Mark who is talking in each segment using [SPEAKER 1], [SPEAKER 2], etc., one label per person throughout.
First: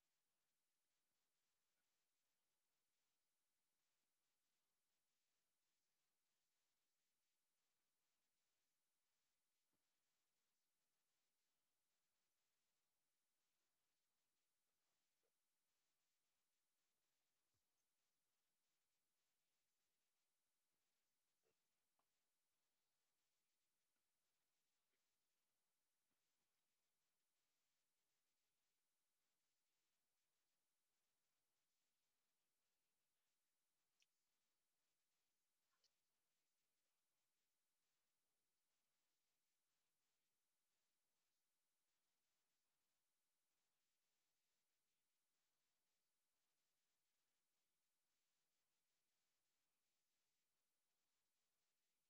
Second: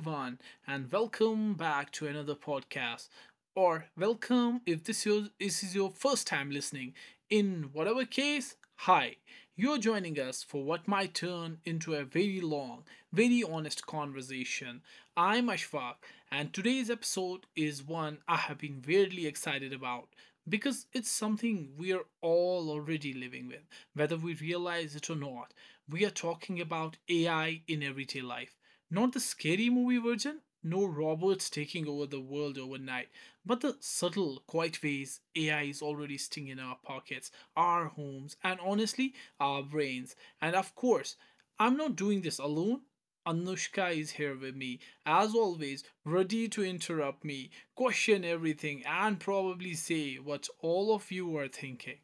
[SPEAKER 1] everyone, and welcome back to another podcast. Or welcome if this is your first time listening. In whatever case, hi, you're joining us for what might turn into a very long, very honest conversation. I'm Ashfaq, and today's episode is one I have been weirdly excited about because it's something we are all already living with, whether we realize it or not. We are talking about AI in everyday life. Not the scary movie version, no robots taking over the world overnight, but the subtle, quiet ways AI is already stinging our pockets, our homes, and honestly, our brains. And of course, I'm not doing this alone. Anushka is here with me, as always, ready to interrupt me, question everything, and probably say what all of you are thinking.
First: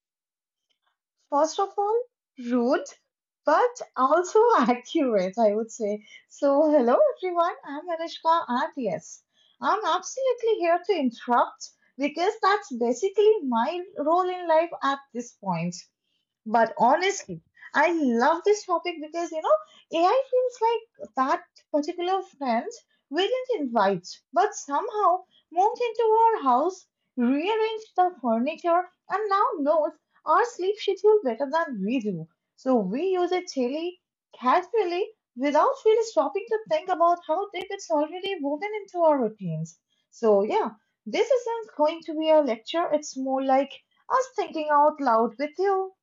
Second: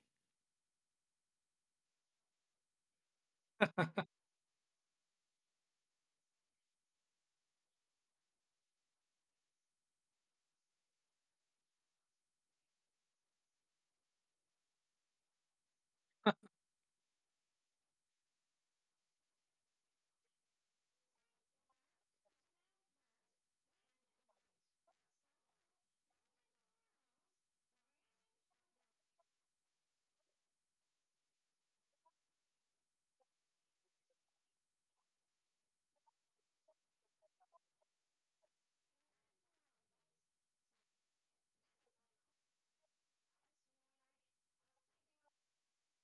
[SPEAKER 2] First of all, rude, but also accurate, I would say. So, hello everyone, I'm Anushka, and yes, I'm absolutely here to interrupt because that's basically my role in life at this point. But honestly, I love this topic because you know AI feels like that particular friend we didn't invite, but somehow moved into our house, rearranged the furniture, and now knows our sleep schedule better than we do. So we use it daily, casually, without really stopping to think about how deep it's already woven into our routines. So yeah, this isn't going to be a lecture. It's more like us thinking out loud with you.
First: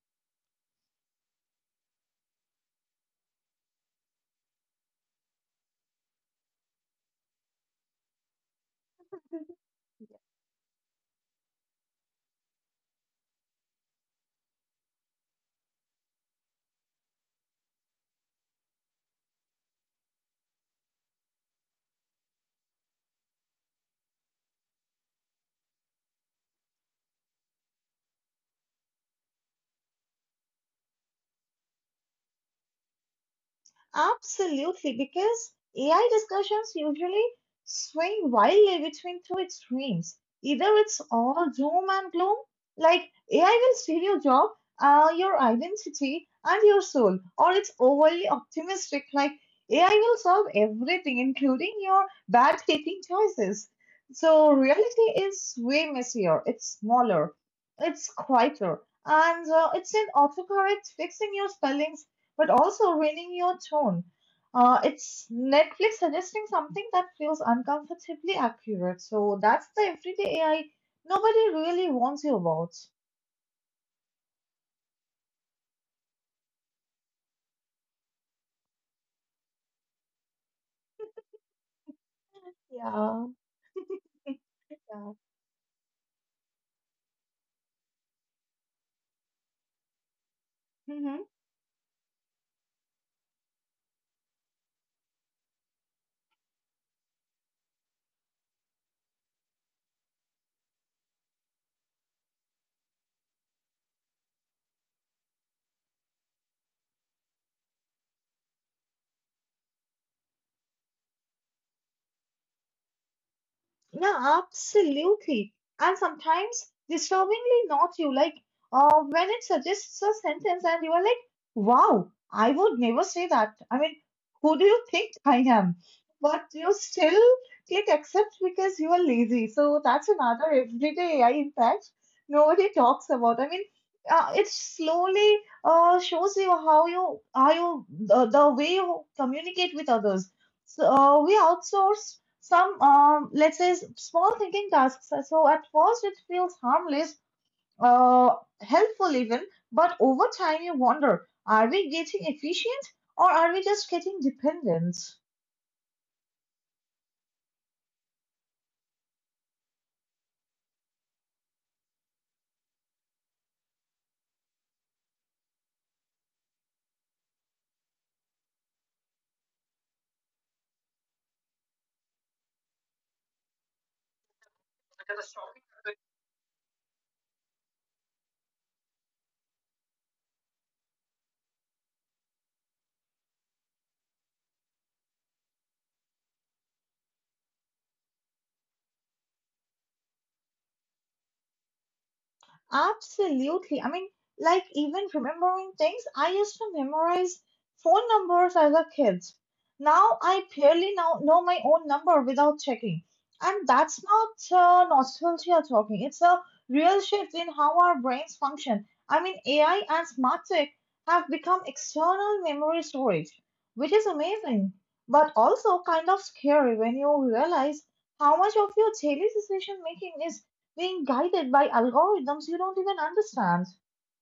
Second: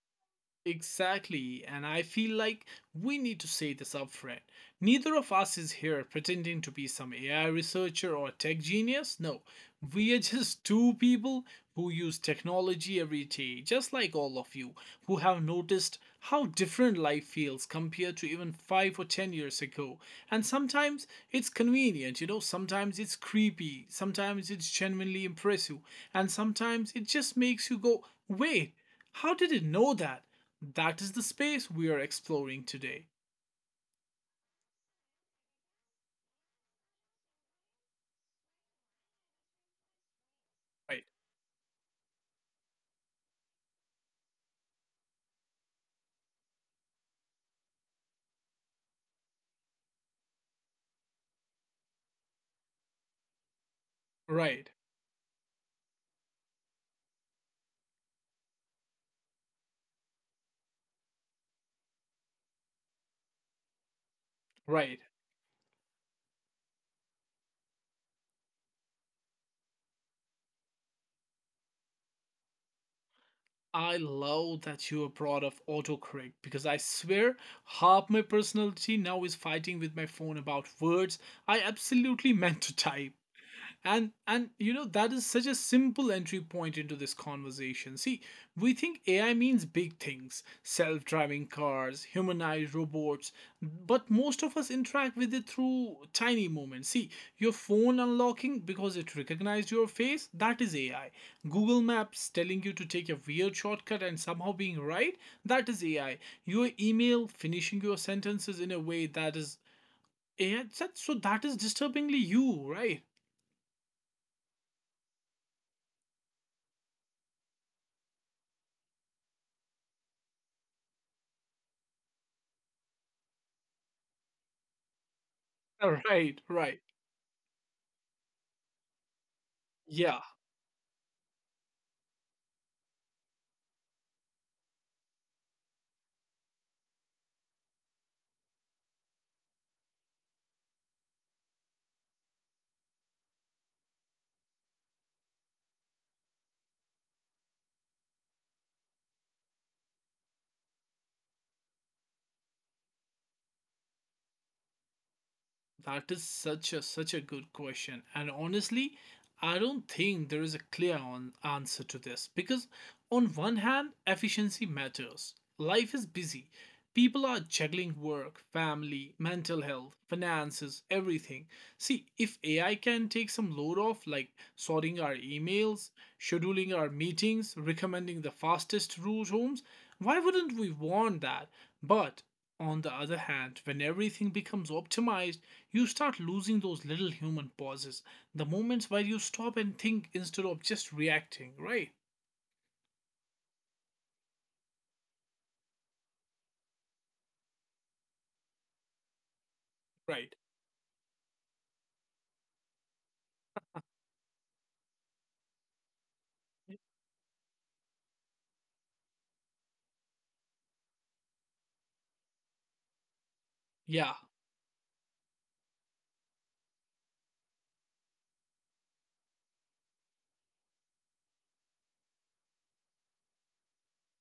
[SPEAKER 1] Exactly, and I feel like we need to say this upfront. Neither of us is here pretending to be some AI researcher or tech genius. No, we are just two people who use technology every day, just like all of you, who have noticed how different life feels compared to even five or ten years ago. And sometimes it's convenient, you know, sometimes it's creepy, sometimes it's genuinely impressive, and sometimes it just makes you go, wait, how did it know that? That is the space we are exploring today.
[SPEAKER 2] Absolutely, because AI discussions usually swing wildly between two extremes. Either it's
[SPEAKER 1] Right,
[SPEAKER 2] all doom and gloom, like AI will steal your job, your identity, and your soul, or it's overly optimistic, like AI will solve everything, including your bad taking choices. So
[SPEAKER 1] right.
[SPEAKER 2] reality is way messier, it's smaller, it's quieter, and it's an autocorrect fixing your spellings, but also ruining your tone.
[SPEAKER 1] Right.
[SPEAKER 2] It's Netflix suggesting something that feels uncomfortably accurate. So that's the everyday AI nobody really warns you about.
[SPEAKER 1] I love that you brought up autocorrect because I swear half my personality now is fighting with my phone about words I absolutely meant to type.
[SPEAKER 2] Yeah,
[SPEAKER 1] And you know
[SPEAKER 2] yeah.
[SPEAKER 1] that is such a simple entry point into this conversation. See, we think AI means big things,
[SPEAKER 2] Mhm.
[SPEAKER 1] self-driving cars, humanized robots, but most of us interact with it through tiny moments. See, your phone unlocking because it recognized your face, that is AI. Google Maps telling you to take a weird shortcut and somehow being right, that is AI. Your email finishing your sentences in a way that is AI, so that is disturbingly you, right?
[SPEAKER 2] Yeah, absolutely. And sometimes disturbingly not you, like when it suggests a sentence and you are like, wow, I would never say that. I mean, who do you think I am?
[SPEAKER 1] Right,
[SPEAKER 2] But you
[SPEAKER 1] right.
[SPEAKER 2] still click accept because you are lazy. So that's
[SPEAKER 1] Yeah,
[SPEAKER 2] another everyday AI impact nobody talks about. I mean, it slowly shows you how the way you communicate with others. So we outsource some let's say small thinking tasks. So at first it feels harmless, uh, helpful even, but over time you wonder, are we getting efficient or are we just getting dependent?
[SPEAKER 1] that is such a such a good question. And honestly, I don't think there is a answer to this because on one hand, efficiency matters. Life is busy, people are juggling work, family, mental health, finances, everything. See, if AI can take some load off, like sorting our emails, scheduling our meetings, recommending the fastest route homes, why wouldn't we want that? But on the other hand, when everything becomes optimized, you start losing those little human pauses, the moments where you stop and think instead of just reacting, right?
[SPEAKER 2] Absolutely. I mean, like even remembering things, I used to memorize phone numbers as a kid. Now
[SPEAKER 1] Right.
[SPEAKER 2] I barely now know my own number without checking. And that's not nostalgia talking. It's a real shift in how our brains function. I mean, AI and smart tech have become external memory storage, which is
[SPEAKER 1] Yeah.
[SPEAKER 2] amazing, but also kind of scary when you realize how much of your daily decision making is being guided by algorithms you don't even understand.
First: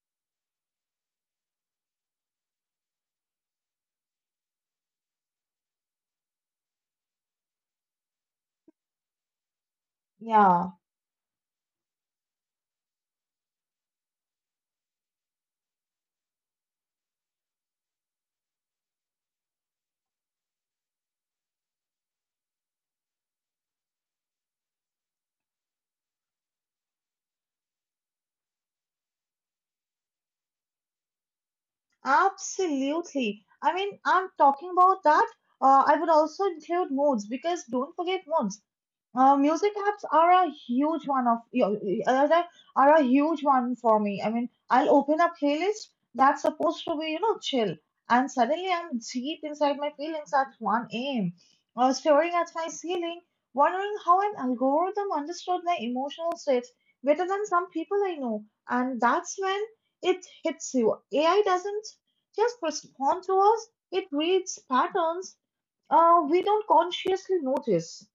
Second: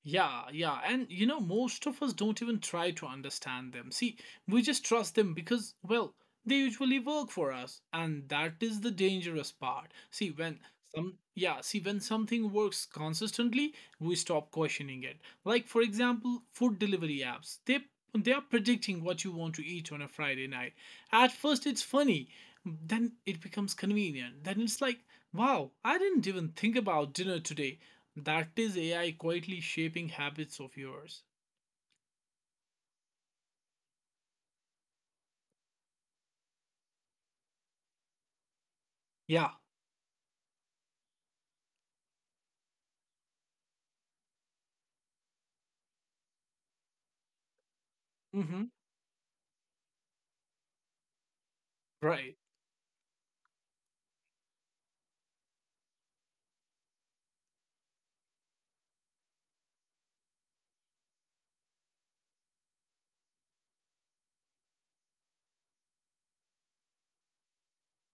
[SPEAKER 1] Yeah, yeah. And you know, most of us don't even try to understand them. See, we just trust them because, well, they usually work for us. And that is the dangerous part. See, when
[SPEAKER 2] Yeah,
[SPEAKER 1] when something works consistently, we stop questioning it. Like, for example, food delivery apps. They are predicting what you want to eat on a Friday night. At first, it's funny. Then it becomes convenient. Then it's like, wow, I didn't even think about dinner today. That is AI quietly shaping habits of yours.
[SPEAKER 2] absolutely. I mean, I'm talking about that. I would also include moods, because don't forget moods.
[SPEAKER 1] Yeah.
[SPEAKER 2] Music apps are a huge one of are a huge one for me. I mean, I'll open a playlist that's supposed to be you know chill, and
[SPEAKER 1] Hmm.
[SPEAKER 2] suddenly I'm deep inside my feelings at 1 a.m. or staring
[SPEAKER 1] Right.
[SPEAKER 2] at my ceiling, wondering how an algorithm understood my emotional states better than some people I know. And that's when it hits you. AI doesn't just respond to us; it reads patterns we don't consciously notice.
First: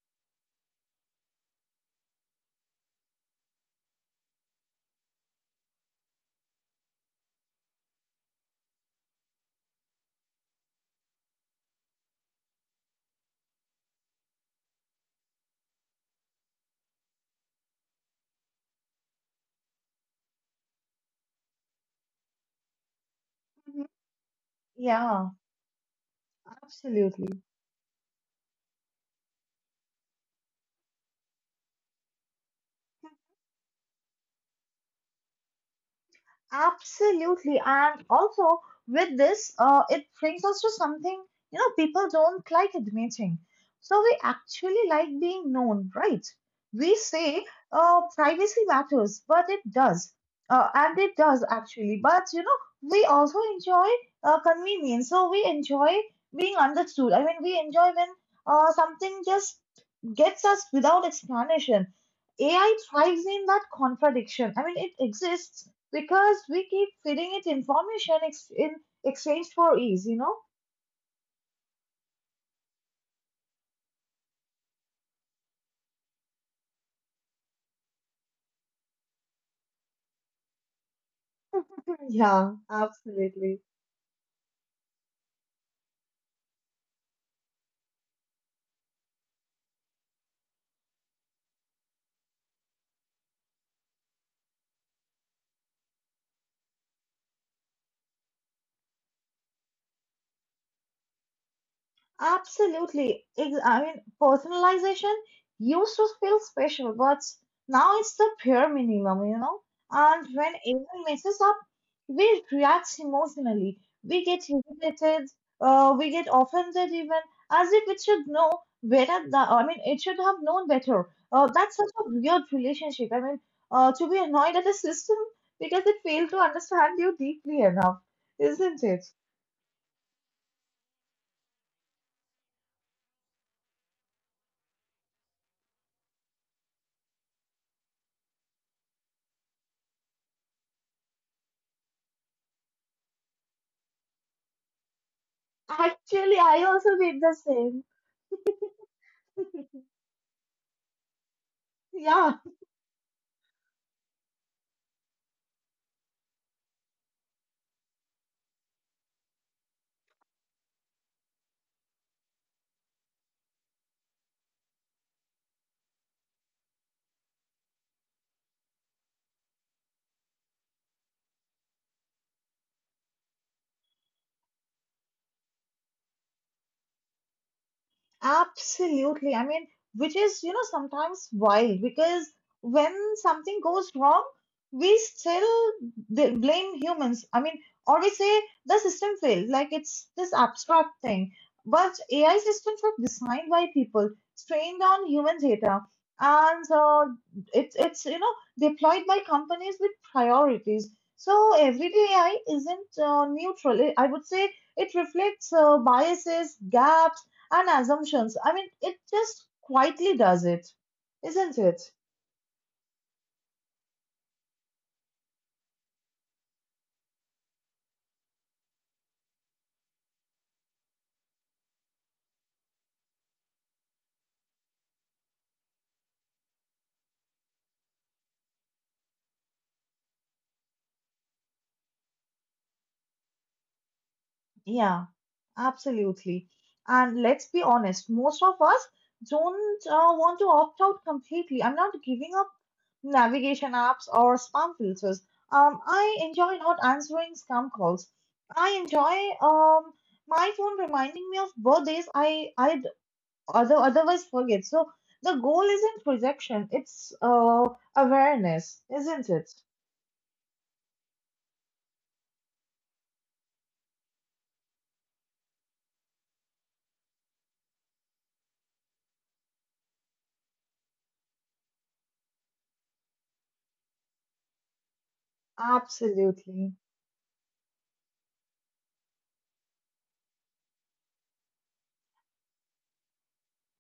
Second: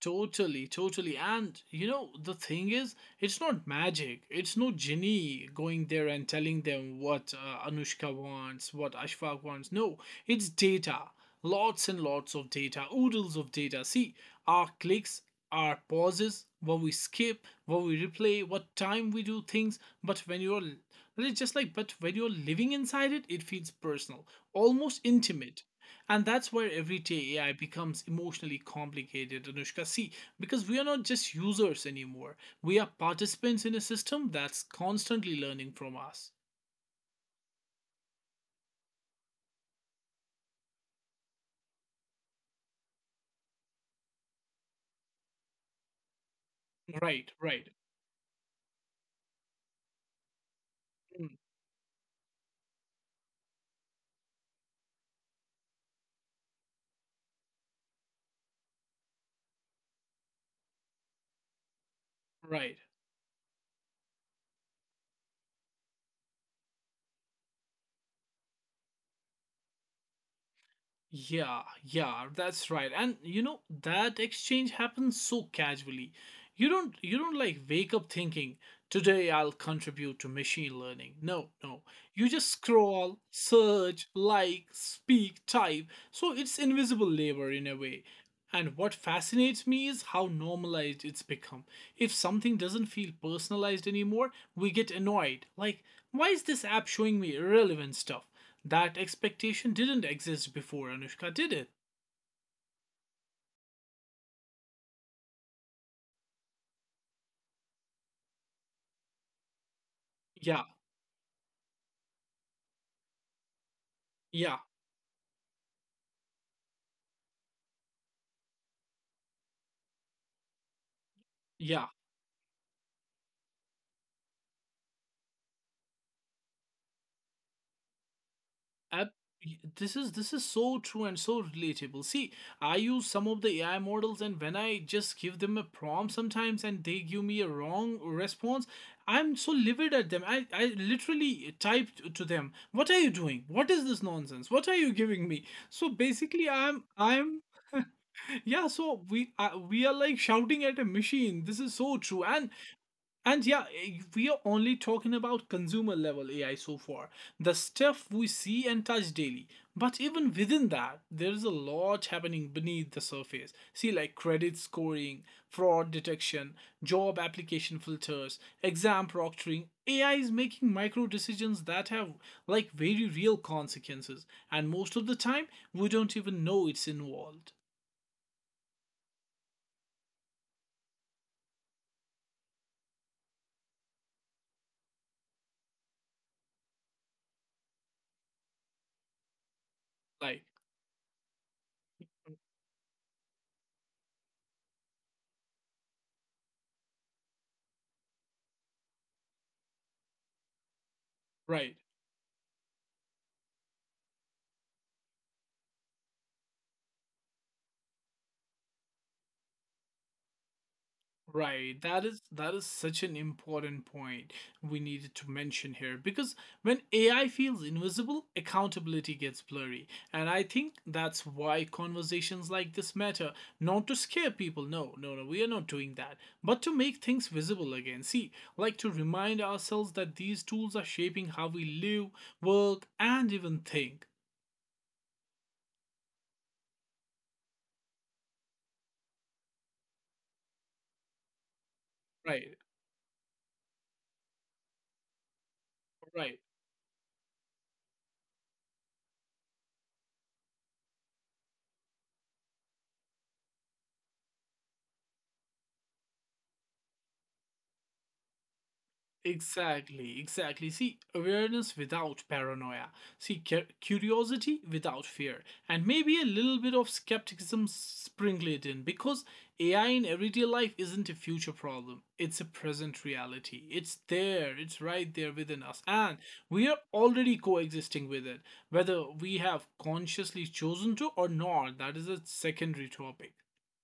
[SPEAKER 1] Totally, totally. And you know, the thing is, it's not magic. It's no genie going there and telling them what Anushka wants, what Ashfaq wants. No, it's data, lots and lots of data, oodles of data. See, our clicks, our pauses, what we skip, what we replay, what time we do things. But when you're living inside it, it feels
[SPEAKER 2] Mhm.
[SPEAKER 1] personal, almost
[SPEAKER 2] Yeah.
[SPEAKER 1] intimate. And that's where
[SPEAKER 2] Absolutely,
[SPEAKER 1] everyday AI becomes emotionally complicated, Anushka. See, because we are not just users anymore. We are participants in a system that's constantly learning from us.
[SPEAKER 2] absolutely, and also with this, it brings us to something you know people don't like admitting. So we actually like being known, right? We
[SPEAKER 1] Right,
[SPEAKER 2] say
[SPEAKER 1] right,
[SPEAKER 2] privacy matters, but it does, and it
[SPEAKER 1] mm,
[SPEAKER 2] does actually. But you know, we also enjoy convenience, so we enjoy being understood. I mean, we enjoy when something just gets us without explanation.
[SPEAKER 1] right.
[SPEAKER 2] AI thrives in that contradiction. I mean, it exists because we keep feeding it information in exchange for ease, you know?
[SPEAKER 1] Yeah, yeah, that's right. And you know, that exchange happens so casually. You don't like wake up thinking, today I'll contribute to machine learning. No, no. You just
[SPEAKER 2] Yeah,
[SPEAKER 1] scroll,
[SPEAKER 2] absolutely.
[SPEAKER 1] search, like, speak, type. So it's invisible labor in a way. And what fascinates me is how normalized it's become. If something doesn't feel personalized anymore, we get annoyed. Like, why is this app showing me irrelevant stuff? That expectation didn't exist before Anushka, did it?
[SPEAKER 2] Absolutely. I mean, personalization used to feel special, but now it's the pure minimum, you know. And when
[SPEAKER 1] Yeah,
[SPEAKER 2] anyone messes up, we react emotionally. We get
[SPEAKER 1] yeah,
[SPEAKER 2] irritated. We get offended even, as if it should know better. I mean, it should have known better. That's
[SPEAKER 1] yeah.
[SPEAKER 2] such a weird relationship. I mean, to be annoyed at the system because it failed to understand you deeply enough, isn't it?
[SPEAKER 1] Ab- this is this is so true and so relatable. See, I use some of the AI models, and when I just give them a prompt sometimes, and they give me a wrong response, I'm so livid at them. I literally typed to them, "What are you doing? What is this nonsense? What are you giving me?" So
[SPEAKER 2] Actually,
[SPEAKER 1] basically,
[SPEAKER 2] I
[SPEAKER 1] I'm
[SPEAKER 2] also did the
[SPEAKER 1] I'm
[SPEAKER 2] same.
[SPEAKER 1] yeah. So we are like shouting at a machine. This is so true.
[SPEAKER 2] Yeah,
[SPEAKER 1] And yeah, we are only talking about consumer level AI so far, the stuff we see and touch daily. But even within that, there is a lot happening beneath the surface. See, like credit scoring, fraud detection, job application filters, exam proctoring. AI is making micro decisions that have like very real consequences, and most of the time, we don't even know it's involved.
[SPEAKER 2] absolutely. I mean, which is, you know, sometimes wild because when something goes wrong, we still blame humans. I mean, or we say the system failed, like it's this
[SPEAKER 1] Like,
[SPEAKER 2] abstract thing. But AI systems are designed by people, trained on human data, and it's you know deployed by companies with priorities. So
[SPEAKER 1] right.
[SPEAKER 2] everyday AI isn't neutral. I would say it reflects biases, gaps and assumptions. I mean, it just quietly does it, isn't
[SPEAKER 1] Right,
[SPEAKER 2] it?
[SPEAKER 1] that is such an important point we needed to mention here because when AI feels invisible, accountability gets blurry. And I think that's why conversations like this matter, not to scare people. No, no, no, we are not doing that, but to make things visible again. See, like to remind ourselves that these tools are shaping how we live, work, and even think.
[SPEAKER 2] Yeah, absolutely. And let's be honest, most of us don't want to opt out completely. I'm not giving up
[SPEAKER 1] Right,
[SPEAKER 2] navigation apps or spam filters. I
[SPEAKER 1] right.
[SPEAKER 2] enjoy not answering scam calls. I enjoy my phone reminding me of birthdays otherwise forget. So the goal isn't projection. It's awareness, isn't it?
[SPEAKER 1] Exactly, exactly. See, awareness without paranoia. See, curiosity without fear. And maybe a little bit of skepticism sprinkled in because AI in everyday life isn't a future problem, it's a present reality. It's there, it's right there within us. And we
[SPEAKER 2] Absolutely.
[SPEAKER 1] are already coexisting with it, whether we have consciously chosen to or not. That is a secondary topic.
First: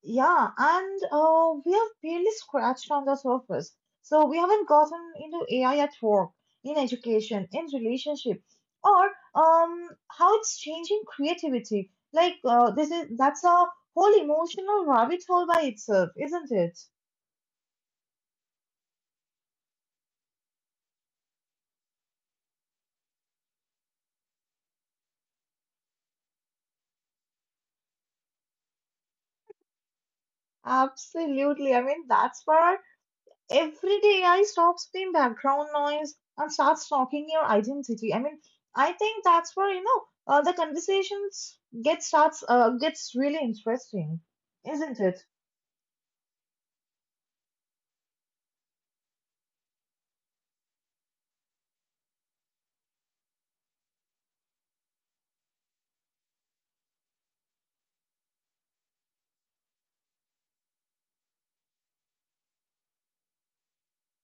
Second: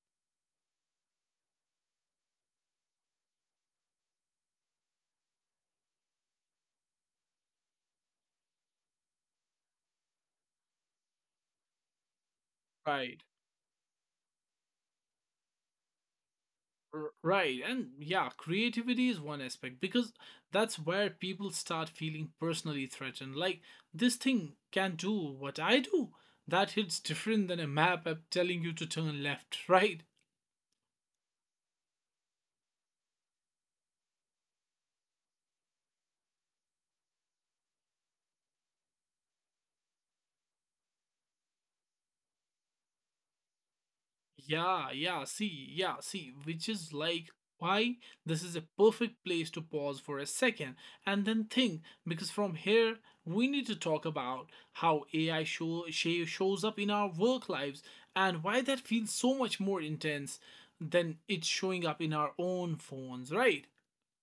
[SPEAKER 2] Yeah, and we have barely scratched on the surface. So we haven't gotten into AI at work, in education, in relationship, or how it's changing creativity. Like this is
[SPEAKER 1] Right.
[SPEAKER 2] that's a whole emotional rabbit hole by itself, isn't it?
[SPEAKER 1] Right, and yeah, creativity is one aspect because that's where people start feeling personally threatened. Like, this thing can do what I do. That hits different than a map app telling you to turn left, right?
[SPEAKER 2] Absolutely. I mean, that's where our every day AI stops being background noise and starts talking your identity. I mean, I think that's where you know the conversations gets really interesting,
[SPEAKER 1] Yeah,
[SPEAKER 2] isn't it?
[SPEAKER 1] yeah, which is like why this is a perfect place to pause for a second and then think because from here we need to talk about how AI shows up in our work lives and why that feels so much more intense than it's showing up in our own phones, right?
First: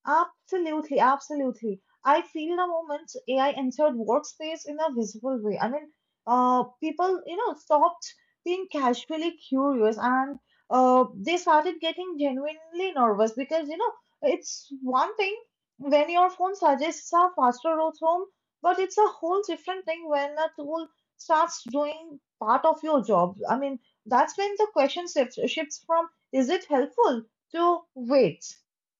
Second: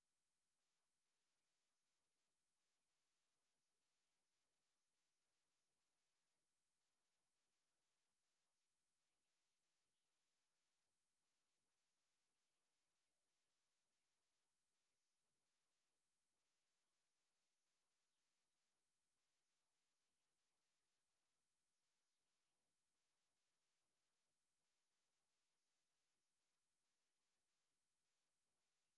[SPEAKER 2] Absolutely, absolutely. I feel the moment AI entered workspace in a visible way. I mean, people, you know, stopped being casually curious, and they started getting genuinely nervous because, you know, it's one thing when your phone suggests a faster route home, but it's a whole different thing when a tool starts doing part of your job. I mean, that's when the question shifts from is it helpful to wait,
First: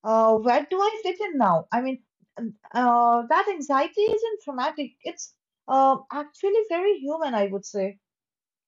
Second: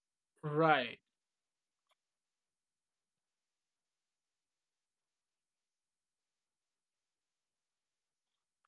[SPEAKER 2] where do
[SPEAKER 1] Right.
[SPEAKER 2] I fit in now? I mean, that anxiety isn't traumatic. It's actually very human, I would say.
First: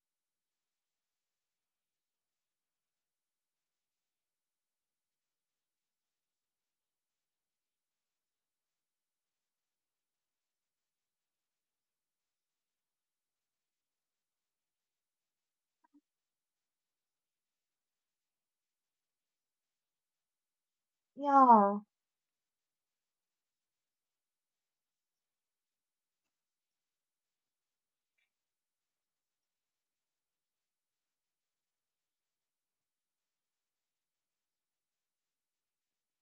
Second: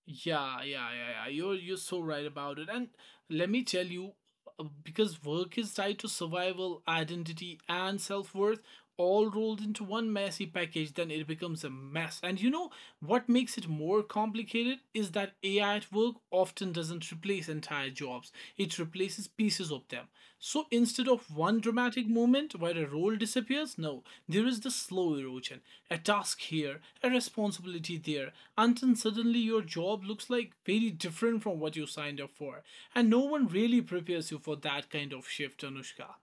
[SPEAKER 1] Yeah, yeah, yeah, yeah. You're so right about it. And let me tell you, because work is tied to survival, identity, and self-worth, all rolled into one messy package, then it becomes a mess. And you know what makes it more complicated is that AI at work often doesn't replace entire jobs, it replaces pieces of them. So instead of one
[SPEAKER 2] Yeah.
[SPEAKER 1] dramatic moment where a role disappears, no, there is the slow erosion. A task here, a responsibility there, until suddenly your job looks like very different from what you signed up for. And no one really prepares you for that kind of shift, Anushka.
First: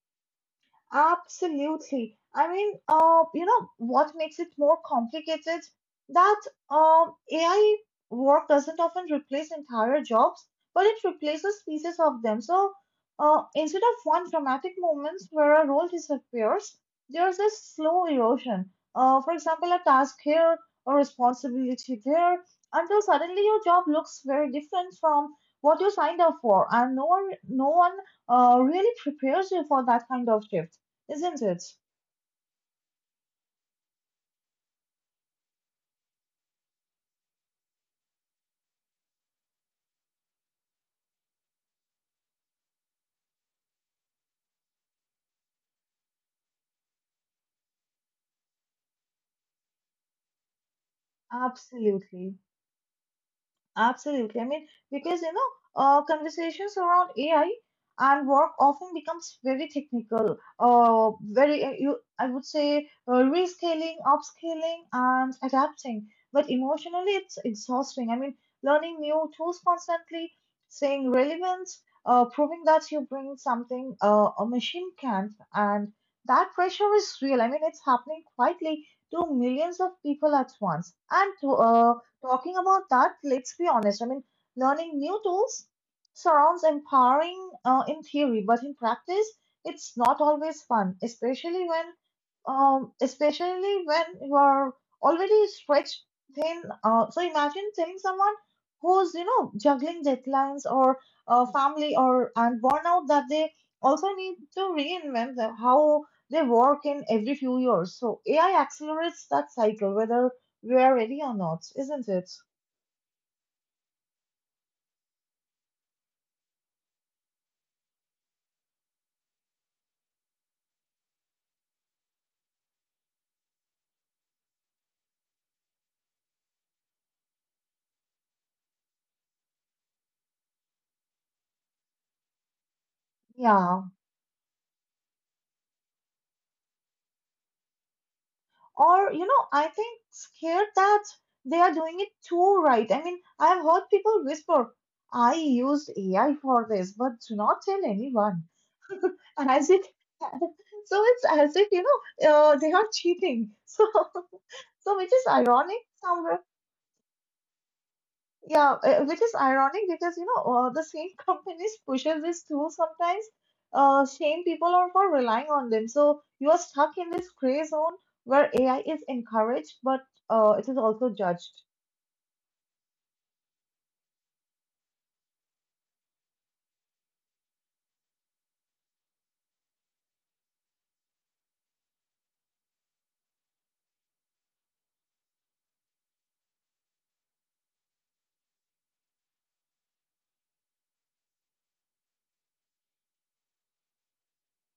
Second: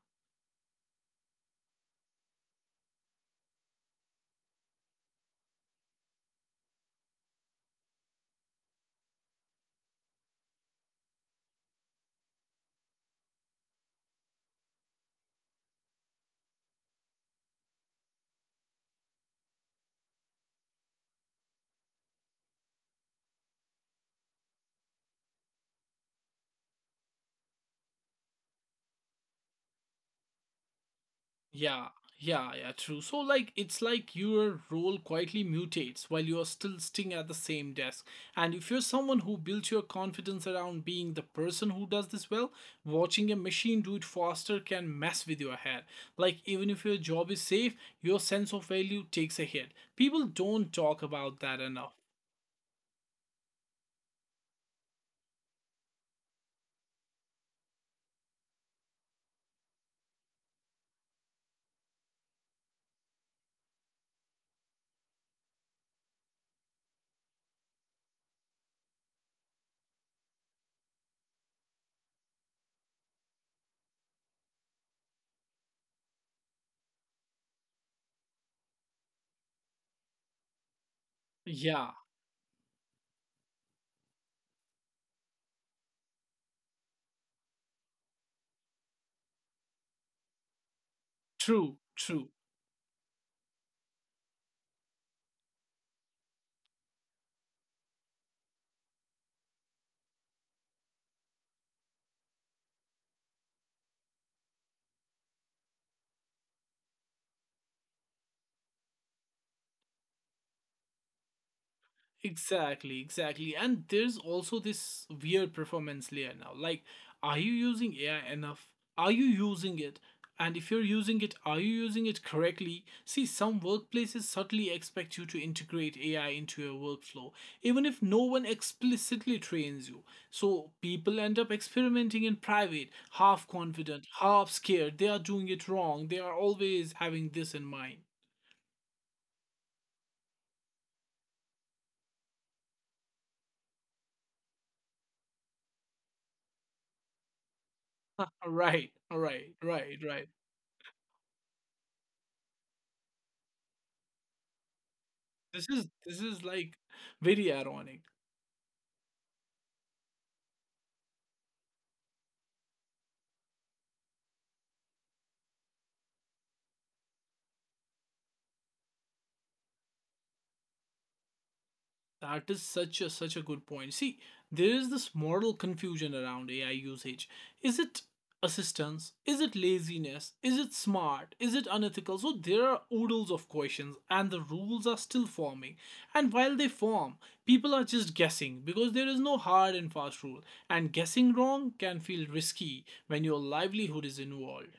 [SPEAKER 2] Absolutely. I mean, you know, what makes it more complicated? That AI work doesn't often replace entire jobs, but it replaces pieces of them. So instead of one dramatic moment where a role disappears, there's a slow erosion. For example, a task here, a responsibility there, until suddenly your job looks very different from what you signed up for, and no one really prepares you for that kind of shift. Isn't it?
[SPEAKER 1] Yeah, yeah, yeah, true. So, like, it's like your role quietly mutates while you're still sitting at the same desk. And if you're someone who built your confidence around being the person who does this well, watching a machine do it faster can mess with your head. Like, even if your job is safe, your sense of value takes a hit. People don't talk about that enough.
[SPEAKER 2] Absolutely. Absolutely. I mean, because you know, conversations around AI and work often becomes very technical. Very, you, I would say, rescaling, upscaling, and adapting. But emotionally, it's exhausting. I mean, learning new tools constantly, staying relevant, proving that you bring something a machine can't, and that pressure is real. I mean, it's happening quietly to millions of people at once, and to
[SPEAKER 1] Yeah,
[SPEAKER 2] talking about that, let's be honest. I mean, learning new tools sounds empowering in theory, but in practice, it's not always fun, especially
[SPEAKER 1] true,
[SPEAKER 2] when,
[SPEAKER 1] true.
[SPEAKER 2] um, especially when you are already stretched thin. So imagine telling someone who's you know juggling deadlines or family or and burnout that they also need to reinvent how they work in every few years. So AI accelerates that cycle, whether rarely or not, isn't it?
[SPEAKER 1] Exactly, exactly. And there's also this weird performance layer now. Like, are you using AI enough? Are you using it? And if you're using it, are you using it correctly? See, some workplaces subtly expect you to integrate AI into your workflow, even if no one explicitly trains you. So people end up experimenting in private, half
[SPEAKER 2] Yeah.
[SPEAKER 1] confident, half scared. They are doing it wrong. They are always having this in mind.
[SPEAKER 2] Or, you know, I think scared that they are doing it too right. I mean, I have heard people whisper, I used AI for this, but do not tell anyone.
[SPEAKER 1] Right,
[SPEAKER 2] And
[SPEAKER 1] right,
[SPEAKER 2] as it,
[SPEAKER 1] right, right.
[SPEAKER 2] so it's as if, you know, they are cheating. So, so which is ironic
[SPEAKER 1] This
[SPEAKER 2] somewhere.
[SPEAKER 1] is like very ironic.
[SPEAKER 2] Yeah, which is ironic because you know the same companies pushes these tools sometimes shame people or for relying on them. So you are stuck in this gray zone where AI is encouraged, but it is also judged.
[SPEAKER 1] That is such a such a good point. See, there is this moral confusion around AI usage. Is it assistance? Is it laziness? Is it smart? Is it unethical? So there are oodles of questions and the rules are still forming. And while they form, people are just guessing because there is no hard and fast rule. And guessing wrong can feel risky when your livelihood is involved.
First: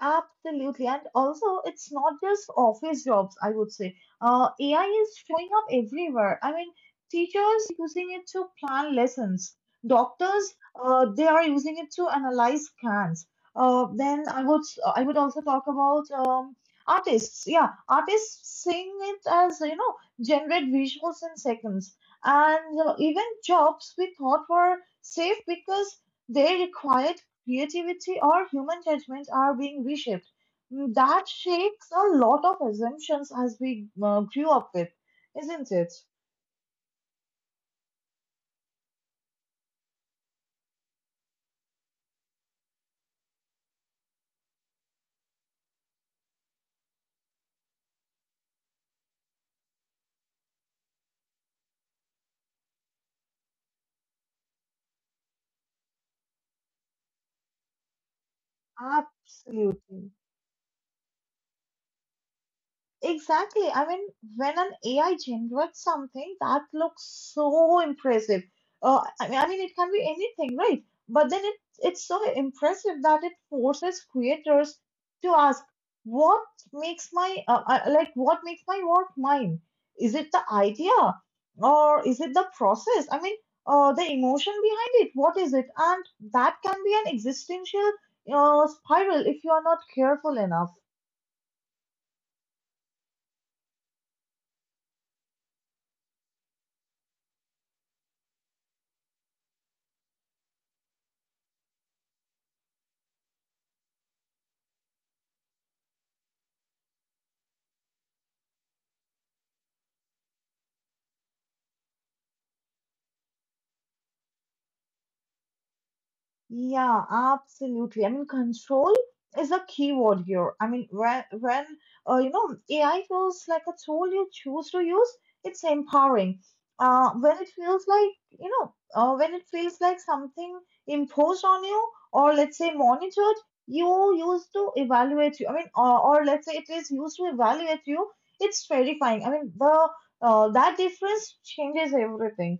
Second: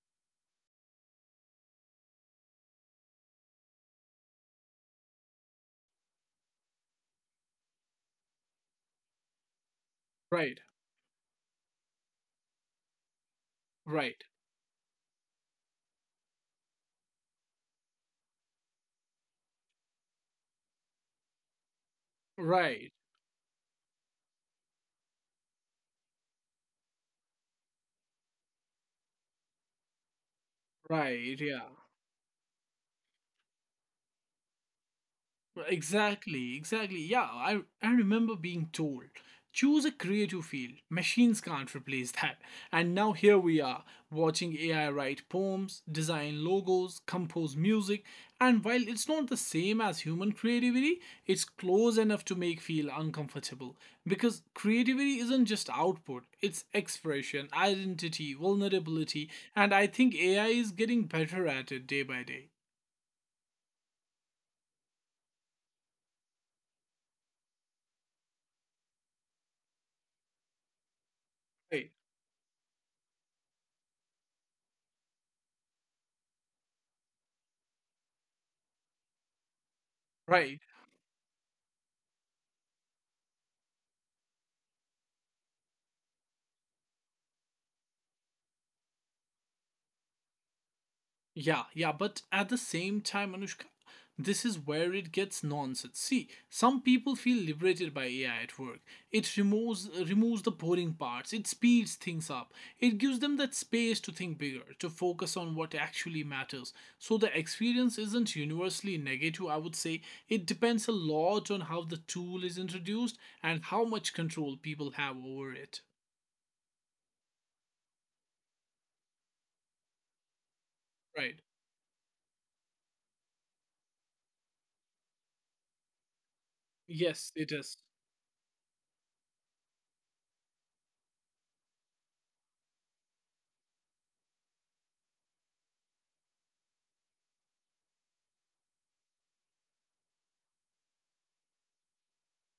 [SPEAKER 2] Absolutely. And also, it's not just office jobs, I would say. AI is showing up everywhere. I mean, teachers using it to plan lessons. Doctors,
[SPEAKER 1] Right,
[SPEAKER 2] they are using it to analyze scans. Uh,
[SPEAKER 1] right,
[SPEAKER 2] then I would I would also talk about artists. Yeah, artists seeing it as, you know, generate visuals in seconds. And
[SPEAKER 1] right,
[SPEAKER 2] even jobs we thought were safe because they required creativity, or human judgment are being reshaped. Mm, that
[SPEAKER 1] right, yeah.
[SPEAKER 2] shakes a lot of assumptions as we grew up with, isn't it?
[SPEAKER 1] Exactly, exactly. Yeah, I remember being told choose a creative field, machines can't replace that. And now here we are, watching AI write poems, design logos, compose music, and while it's not the same as human creativity, it's close enough to make feel uncomfortable. Because creativity isn't just output, it's expression, identity, vulnerability, and I
[SPEAKER 2] Absolutely.
[SPEAKER 1] think AI is getting better at it day by day.
[SPEAKER 2] Exactly. I mean, when an AI generates something that looks so impressive, it can be anything, right? But then it,
[SPEAKER 1] Right,
[SPEAKER 2] it's so impressive that it forces creators to ask, what makes my what makes my work mine? Is it the
[SPEAKER 1] right.
[SPEAKER 2] idea or is it the process? I mean, the emotion behind it. What is it? And that can be an existential spiral if you are not careful enough.
[SPEAKER 1] Yeah, yeah, but at the same time, Anushka, this is where it gets nonsense. See, some people feel liberated by AI at work. It removes the boring parts, it speeds things up. It gives them that space to think bigger, to focus on what actually matters. So the experience isn't universally negative, I would say. It depends a lot on how the tool is introduced and how much control people have over it.
[SPEAKER 2] Yeah, absolutely. I mean, control is a key word here. I mean, when
[SPEAKER 1] Right.
[SPEAKER 2] when uh, you know AI feels like a tool you choose to use, it's empowering. Uh,
[SPEAKER 1] Yes,
[SPEAKER 2] when it
[SPEAKER 1] it is.
[SPEAKER 2] feels like uh, when it feels like something imposed on you, or let's say monitored, you used to evaluate you. I mean, or let's say it is used to evaluate you. It's terrifying. I mean, the That difference changes everything.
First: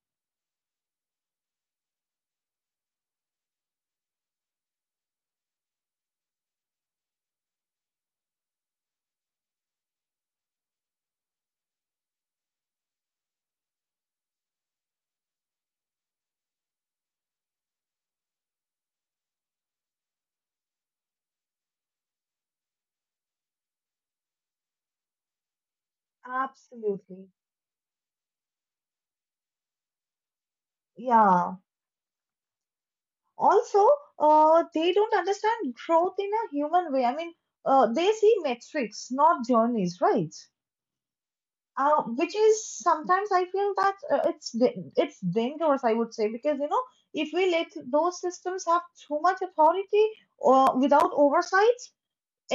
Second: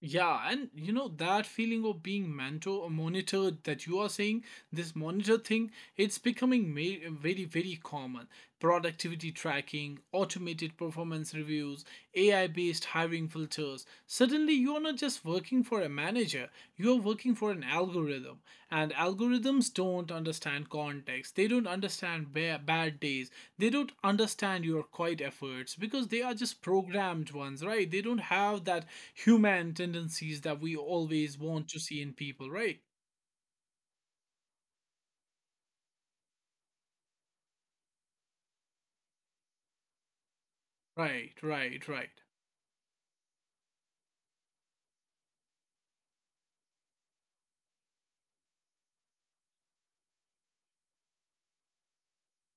[SPEAKER 1] Yeah, and you know that feeling of being mentor monitored that you are saying this monitor thing, it's becoming very very common. Productivity tracking, automated performance reviews, AI based hiring filters. Suddenly, you're not just working for a manager, you're working for an algorithm. And algorithms don't understand context, they don't understand bad days, they don't understand your quiet efforts because they are just
[SPEAKER 2] Absolutely.
[SPEAKER 1] programmed ones, right? They don't have that human tendencies that we always
[SPEAKER 2] Yeah.
[SPEAKER 1] want to see in people, right?
[SPEAKER 2] Also, they don't understand growth in a human way. They see metrics, not journeys, right?
[SPEAKER 1] Right, right, right.
[SPEAKER 2] Which is sometimes I feel that it's it's dangerous, I would say, because you know, if we let those systems have too much authority without oversight,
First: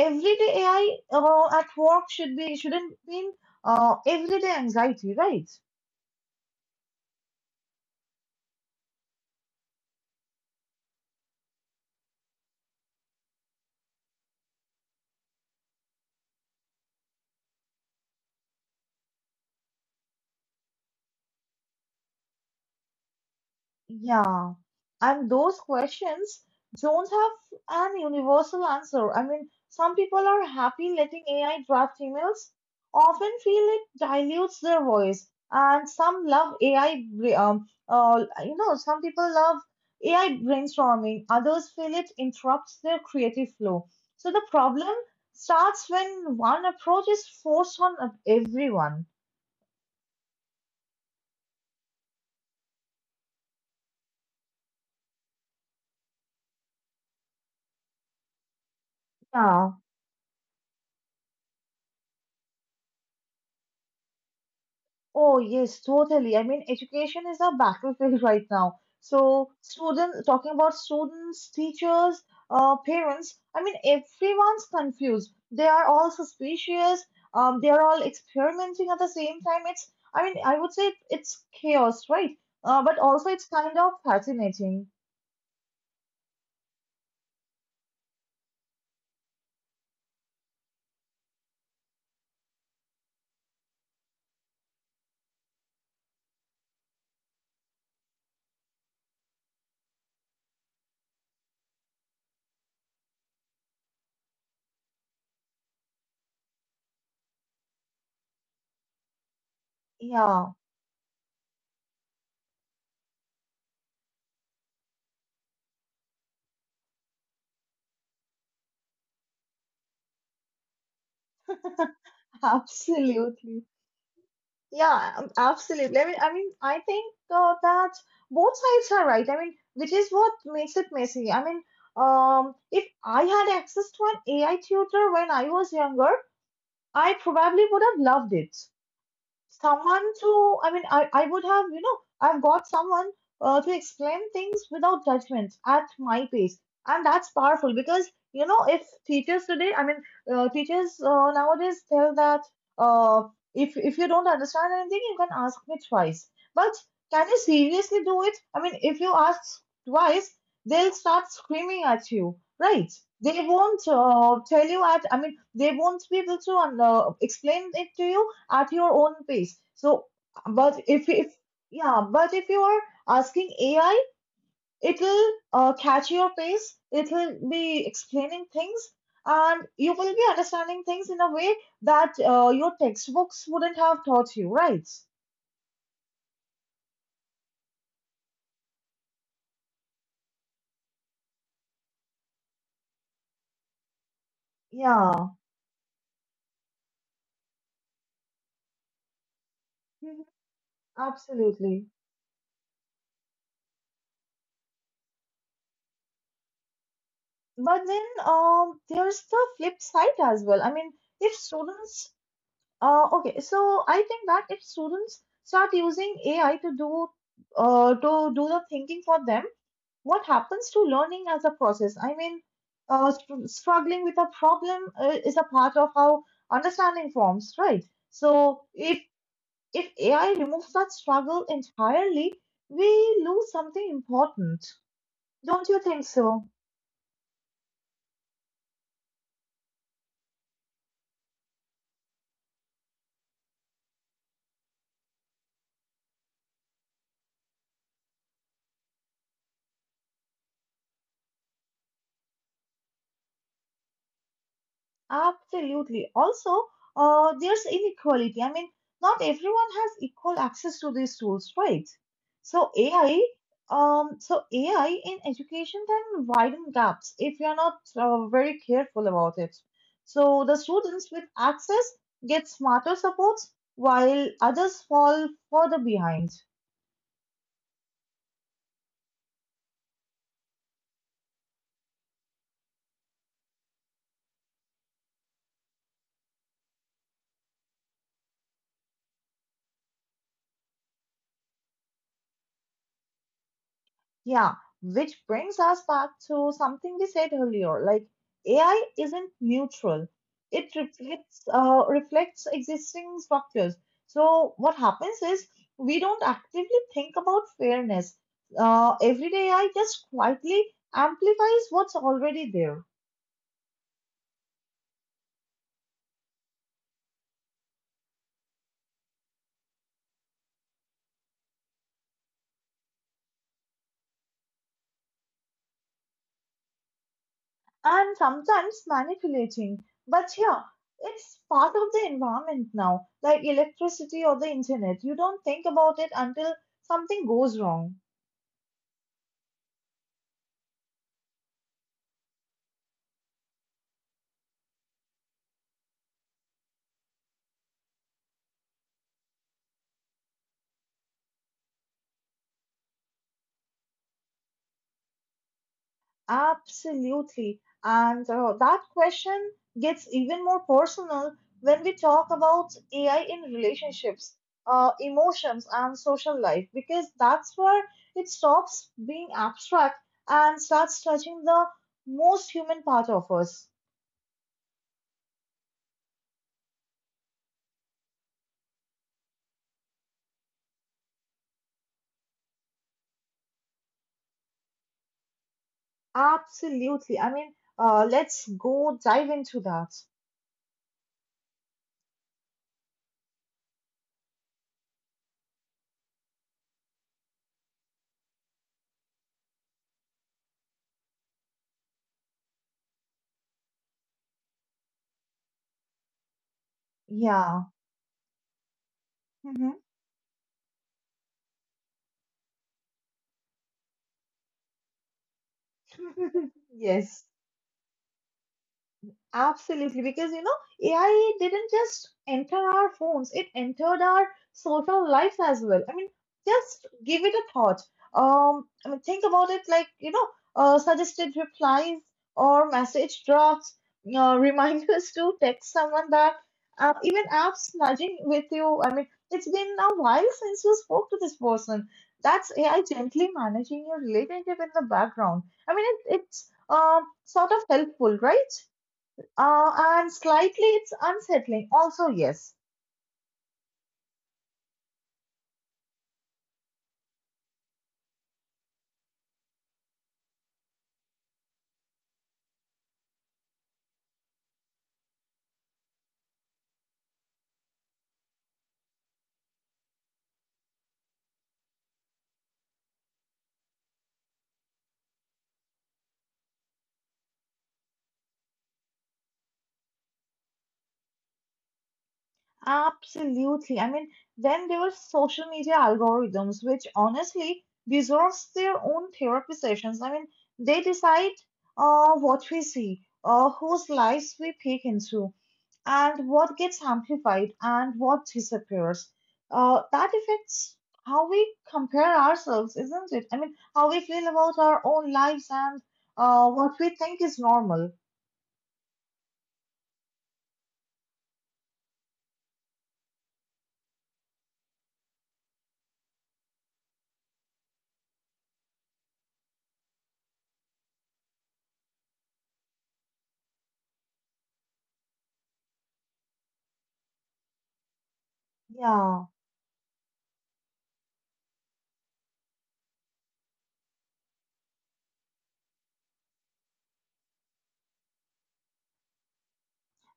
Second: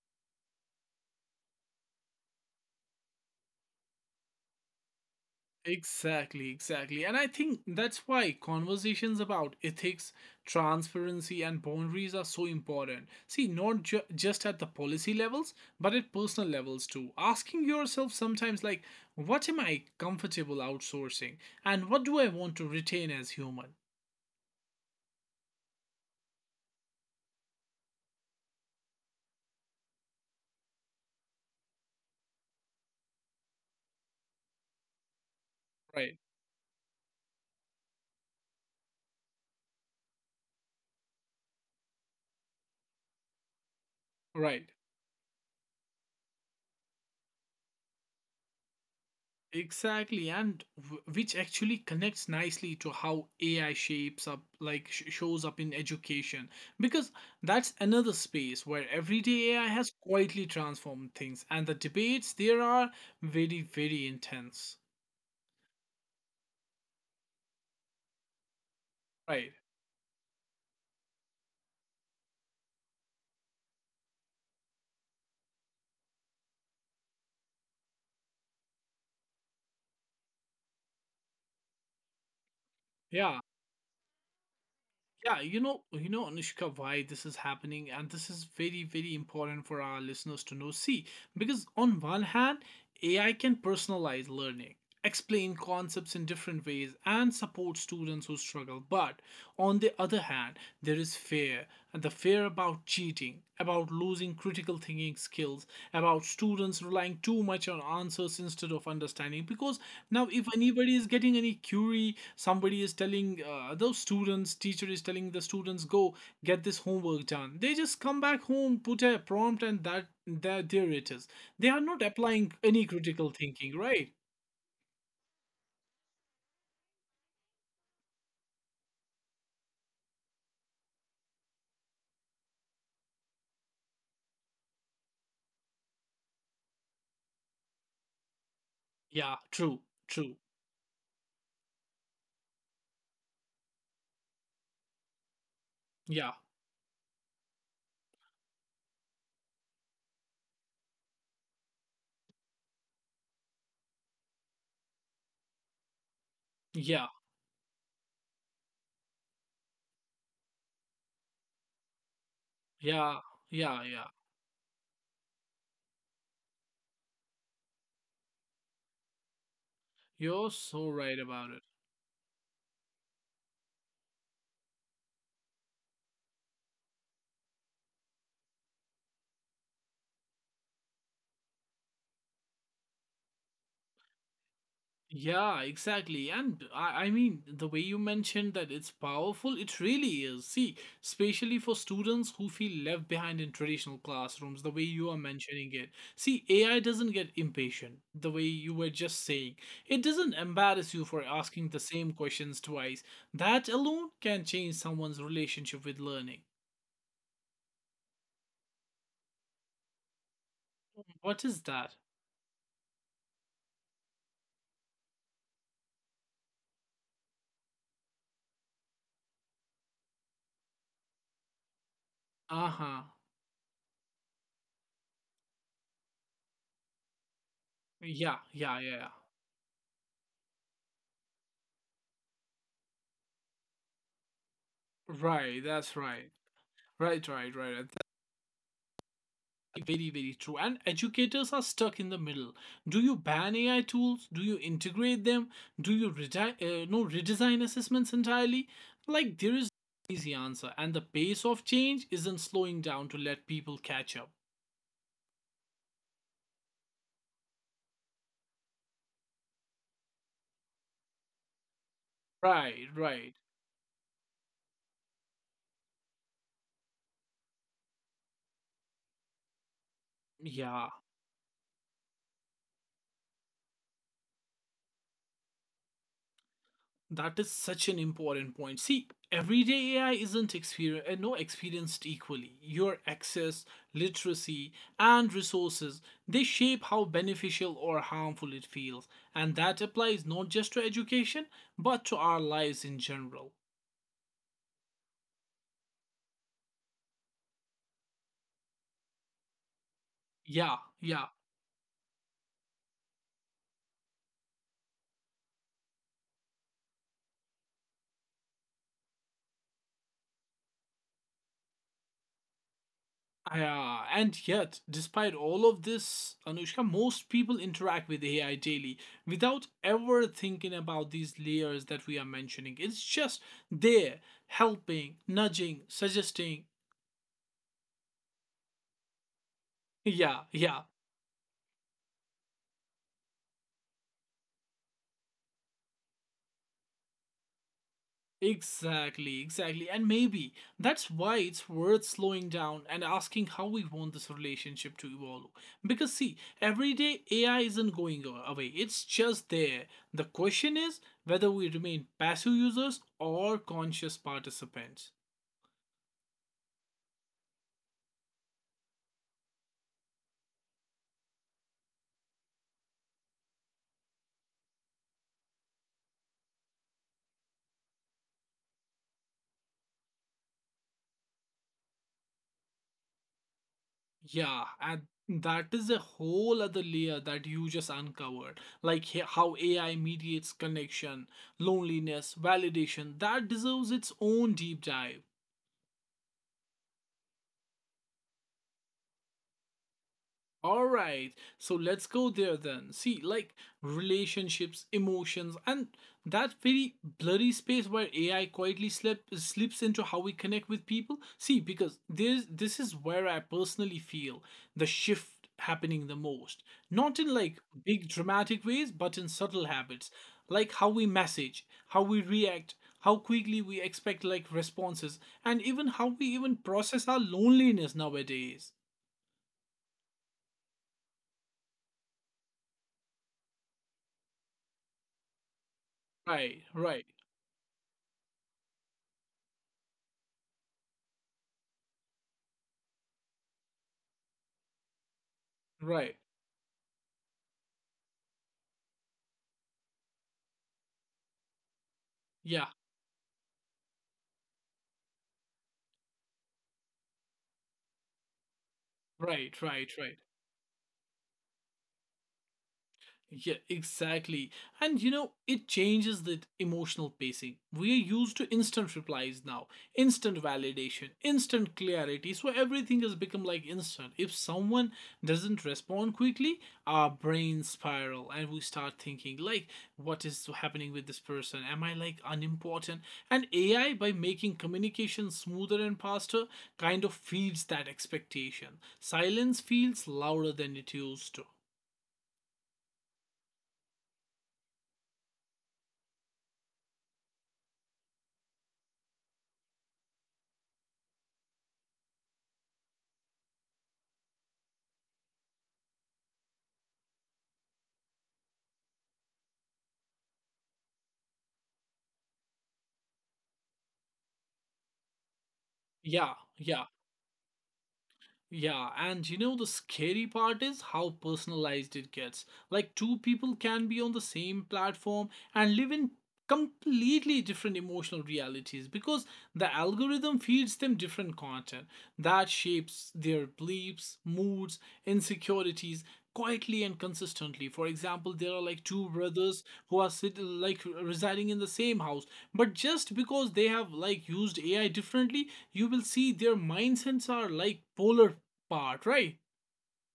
[SPEAKER 2] everyday AI at work should be shouldn't mean everyday anxiety, right?
[SPEAKER 1] Exactly, exactly. And I think that's why conversations about ethics, transparency, and boundaries are so important. See, not just at the policy levels, but at personal levels too. Asking yourself sometimes, like, what am I comfortable outsourcing? And what do I want to retain as human?
[SPEAKER 2] Yeah, and those questions don't have an universal answer. I mean, some people are happy letting AI draft emails, often feel it dilutes their voice, and
[SPEAKER 1] Right,
[SPEAKER 2] some love AI, you know, some people love AI brainstorming, others feel it interrupts their creative flow. So the
[SPEAKER 1] right.
[SPEAKER 2] problem starts when one approach is forced on everyone.
[SPEAKER 1] Exactly, and which actually connects nicely to how AI shapes up, like shows up in education, because that's another space where everyday AI
[SPEAKER 2] Yeah.
[SPEAKER 1] has quietly transformed things, and the debates there are very, very intense.
[SPEAKER 2] Oh, yes, totally. I mean, education is a battlefield right now. So,
[SPEAKER 1] Right.
[SPEAKER 2] students, talking about students, teachers, parents, I mean, everyone's confused. They are all suspicious. They are all experimenting at the same time. It's, I mean, I would say it's chaos, right? But also
[SPEAKER 1] Yeah.
[SPEAKER 2] it's kind of fascinating.
[SPEAKER 1] Yeah. You know, Anushka, why this is happening, and this is very, very important for our listeners to know. See, because on one hand, AI can personalize learning explain concepts in different ways and support students who struggle. But on the other hand, there is fear and the fear about cheating, about losing critical thinking skills, about students relying too much on answers instead of understanding. Because now, if
[SPEAKER 2] Yeah,
[SPEAKER 1] anybody is getting any query, somebody is telling those students, teacher is telling the students, go get this homework done. They just come back home, put a prompt, and that there it is. They are not applying any critical
[SPEAKER 2] absolutely.
[SPEAKER 1] thinking, right?
[SPEAKER 2] Yeah, absolutely. I mean, I think that both sides are right. I mean, which is what makes it messy. I mean, if I had access to an AI tutor when I was younger, I probably would have loved it.
[SPEAKER 1] Yeah, true,
[SPEAKER 2] Someone
[SPEAKER 1] true.
[SPEAKER 2] to, I mean, I would have, you know, I've got someone to explain things without judgment at my
[SPEAKER 1] Yeah,
[SPEAKER 2] pace. And that's powerful because, you know, if teachers today, teachers nowadays tell that, uh, if you don't understand anything, you can ask me twice, but
[SPEAKER 1] yeah,
[SPEAKER 2] can you seriously do it? I mean, if you ask twice, they'll start screaming at you, right?
[SPEAKER 1] yeah,
[SPEAKER 2] They won't
[SPEAKER 1] yeah, yeah.
[SPEAKER 2] tell you at, I mean, they won't be able to explain it to you at your own pace. So,
[SPEAKER 1] You're
[SPEAKER 2] but
[SPEAKER 1] so right
[SPEAKER 2] if
[SPEAKER 1] about it.
[SPEAKER 2] yeah, but if you are asking AI, it'll catch your pace. It'll be explaining things, and you will be understanding things in a way that your textbooks wouldn't have taught you, right?
[SPEAKER 1] Yeah, exactly. And I mean, the way you mentioned that it's powerful, it really is. See, especially for students who feel left behind in traditional classrooms, the way you are
[SPEAKER 2] Yeah.
[SPEAKER 1] mentioning it. See, AI doesn't get impatient, the way you were just saying. It
[SPEAKER 2] Mhm.
[SPEAKER 1] doesn't embarrass you for asking the
[SPEAKER 2] Absolutely.
[SPEAKER 1] same questions twice. That alone can change someone's relationship with learning.
[SPEAKER 2] But then there's the flip side as well. I mean, if
[SPEAKER 1] What is that?
[SPEAKER 2] students, okay, so I think that if students start using AI to do the thinking for them, what happens to learning as a process? I mean,
[SPEAKER 1] Uh huh.
[SPEAKER 2] struggling with a problem is a part of how understanding forms, right? So
[SPEAKER 1] Yeah, yeah, yeah.
[SPEAKER 2] if
[SPEAKER 1] Yeah.
[SPEAKER 2] if AI removes that struggle entirely, we lose something important.
[SPEAKER 1] Right,
[SPEAKER 2] Don't you
[SPEAKER 1] that's
[SPEAKER 2] think
[SPEAKER 1] right.
[SPEAKER 2] so?
[SPEAKER 1] Right, right, right. And that's very, very true. And educators are stuck in the middle. Do you ban AI tools? Do you integrate them? Do you redi- no redesign assessments entirely? Like there is no easy answer, and the pace of change isn't slowing down to let people catch up.
[SPEAKER 2] Absolutely. Also, there's inequality. I mean, not everyone has equal access to these tools, right?
[SPEAKER 1] Right,
[SPEAKER 2] So AI,
[SPEAKER 1] right.
[SPEAKER 2] um, so AI in education can widen gaps if you're not very careful about it. So the
[SPEAKER 1] Yeah,
[SPEAKER 2] students with access get smarter supports, while others fall further behind.
[SPEAKER 1] that is such an important point. See, everyday AI isn't experienced and no experienced equally. Your access, literacy, and resources, they shape how beneficial or harmful it feels. And that applies not just to education, but to our lives in general.
[SPEAKER 2] Yeah, which brings us back to something we said earlier, like AI isn't neutral. It
[SPEAKER 1] Yeah, yeah.
[SPEAKER 2] reflects existing structures. So what happens is we don't actively think about fairness. Everyday AI just quietly amplifies what's already there.
[SPEAKER 1] Yeah, and yet, despite all of this, Anushka, most people interact with AI daily without ever thinking about these layers that we are mentioning. It's just there, helping, nudging, suggesting.
[SPEAKER 2] And sometimes manipulating. But
[SPEAKER 1] Yeah,
[SPEAKER 2] yeah,
[SPEAKER 1] yeah.
[SPEAKER 2] it's part of the environment now, like electricity or the internet. You don't think about it until something goes wrong.
[SPEAKER 1] Exactly, exactly. And maybe that's why it's worth slowing down and asking how we want this relationship to evolve. Because, see, every day AI isn't going away, it's just there. The question is whether we remain passive users or conscious participants.
[SPEAKER 2] Absolutely. And that question gets even more personal when we talk about AI in relationships, emotions, and social life, because that's where it stops being abstract and starts touching the most human part of us.
[SPEAKER 1] Yeah, and that is a whole other layer that you just uncovered. Like how AI mediates connection, loneliness, validation, that deserves its own deep dive.
[SPEAKER 2] Absolutely. I mean, let's go dive into that.
[SPEAKER 1] All right, so let's go there then. See, like relationships, emotions, and that very blurry space where AI quietly slips into how we connect with people. See, because this is where I personally feel the shift happening the most. Not in like
[SPEAKER 2] Yeah.
[SPEAKER 1] big dramatic ways, but in subtle
[SPEAKER 2] Mhm.
[SPEAKER 1] habits, like how we message, how we react, how quickly we expect like responses, and even how we even process our
[SPEAKER 2] Yes.
[SPEAKER 1] loneliness nowadays.
[SPEAKER 2] Absolutely, because you know, AI didn't just enter our phones, it entered our social lives as well. I mean,
[SPEAKER 1] Right,
[SPEAKER 2] just
[SPEAKER 1] right,
[SPEAKER 2] give it a thought. I mean, think about it, like, you know, suggested replies or message drafts, reminders to text someone
[SPEAKER 1] right.
[SPEAKER 2] back, even apps nudging with you. I mean, it's been a while since you spoke to this person. That's
[SPEAKER 1] Yeah.
[SPEAKER 2] AI gently managing your relationship in the background. I mean, it's sort of helpful, right?
[SPEAKER 1] Right, right,
[SPEAKER 2] And
[SPEAKER 1] right.
[SPEAKER 2] slightly it's unsettling. Also, yes,
[SPEAKER 1] Yeah, exactly. And you know, it changes the emotional pacing. We are used to instant replies now, instant validation, instant clarity. So everything has become like instant. If someone doesn't respond quickly, our brains spiral and we start thinking like what is happening with this person? Am I like unimportant? And AI by making communication smoother and faster kind of feeds that expectation. Silence feels louder than it used to.
[SPEAKER 2] absolutely. I mean, then there were social media algorithms, which honestly deserves their own therapy sessions. I mean, they decide what we see, whose lives we peek into, and what gets amplified and what disappears. That affects how we compare ourselves, isn't it? I mean, how we feel about our own lives and
[SPEAKER 1] Yeah,
[SPEAKER 2] what
[SPEAKER 1] yeah.
[SPEAKER 2] we think is normal.
[SPEAKER 1] Yeah, and you know the scary part is how personalized it gets. Like two people can be on the same platform and live in completely different emotional realities because the algorithm feeds them different content that shapes their beliefs, moods, insecurities quietly and consistently. For example, there are like two
[SPEAKER 2] Yeah.
[SPEAKER 1] brothers who are like residing in the same house, but just because they have like used AI differently, you will see their mindsets are like polar part, right?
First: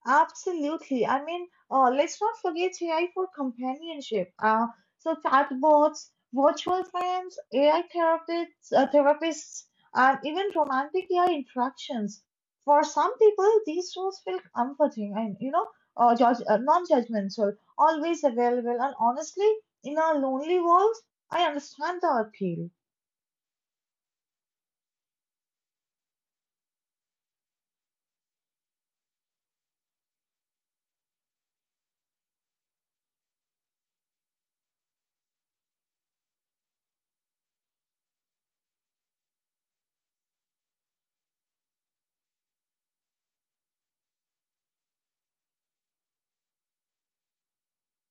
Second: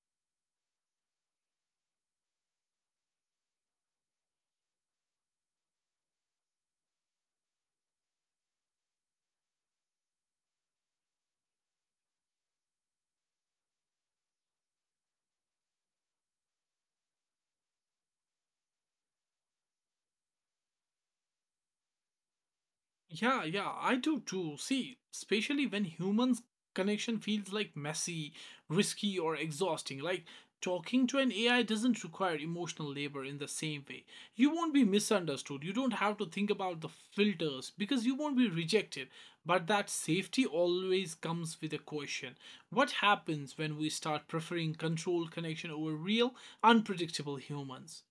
[SPEAKER 2] Absolutely. I mean, let's not forget AI for companionship. So chatbots, virtual friends, AI therapists, and even romantic AI interactions. For some people, these tools feel comforting and, you know, non-judgmental, always available. And honestly, in our lonely world, I understand the appeal.
[SPEAKER 1] Yeah, yeah, I do too. See, especially when humans' connection feels like messy, risky, or exhausting. Like talking to an AI doesn't require emotional labor in the same way. You won't be misunderstood. You don't have to think about the filters because you won't be rejected. But that safety always comes with a question. What happens when we start preferring controlled connection over real, unpredictable humans?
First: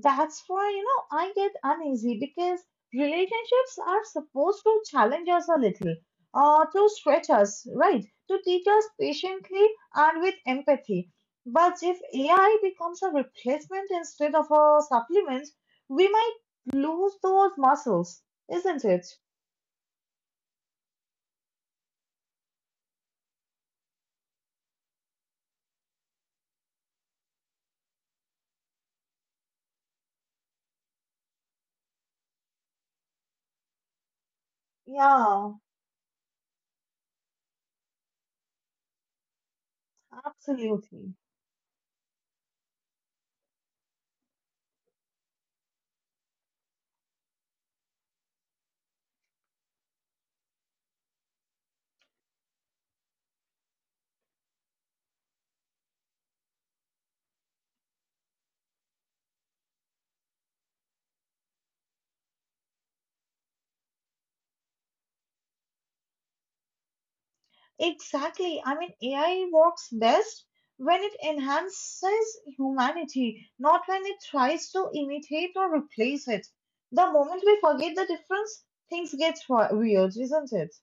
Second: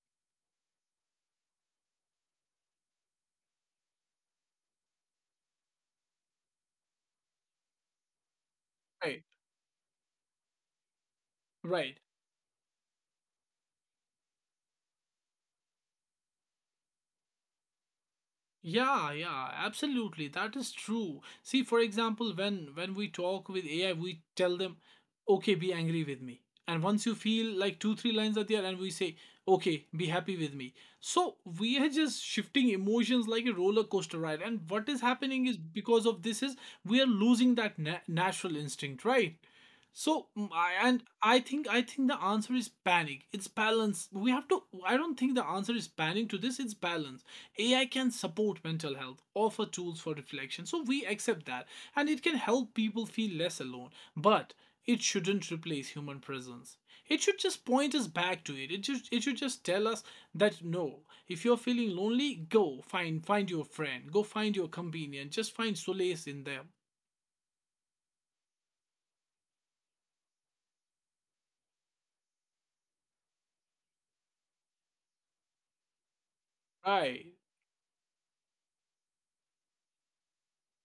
[SPEAKER 2] That's why, you know, I get uneasy because relationships are supposed to challenge us a little, to stretch us, right? To teach us
[SPEAKER 1] Right,
[SPEAKER 2] patiently and with empathy. But
[SPEAKER 1] right.
[SPEAKER 2] if AI becomes a replacement instead of a supplement, we might lose those muscles, isn't it?
[SPEAKER 1] Yeah, yeah, absolutely. That is true. See, for example, when we talk with AI, we tell them, "Okay, be angry with me." And once you feel like two, three lines are there, and we say, "Okay, be happy with me." So we are just shifting emotions like a roller coaster ride. And what is happening
[SPEAKER 2] Yeah,
[SPEAKER 1] is because of this is we are losing that natural instinct, right? So
[SPEAKER 2] absolutely.
[SPEAKER 1] I think the answer is panic. It's balance. We have to I don't think the answer is panic to this, it's balance. AI can support mental health, offer tools for reflection. So we accept that and it can help people feel less alone, but it shouldn't replace human presence. It should just point us back to it. It should just tell us that no, if you're feeling lonely, go find your friend, go find your companion, just find solace in them.
[SPEAKER 2] Exactly. I mean, AI works best when it enhances humanity, not when it tries to imitate or replace it. The
[SPEAKER 1] Right.
[SPEAKER 2] moment we forget the difference, things get weird, isn't it?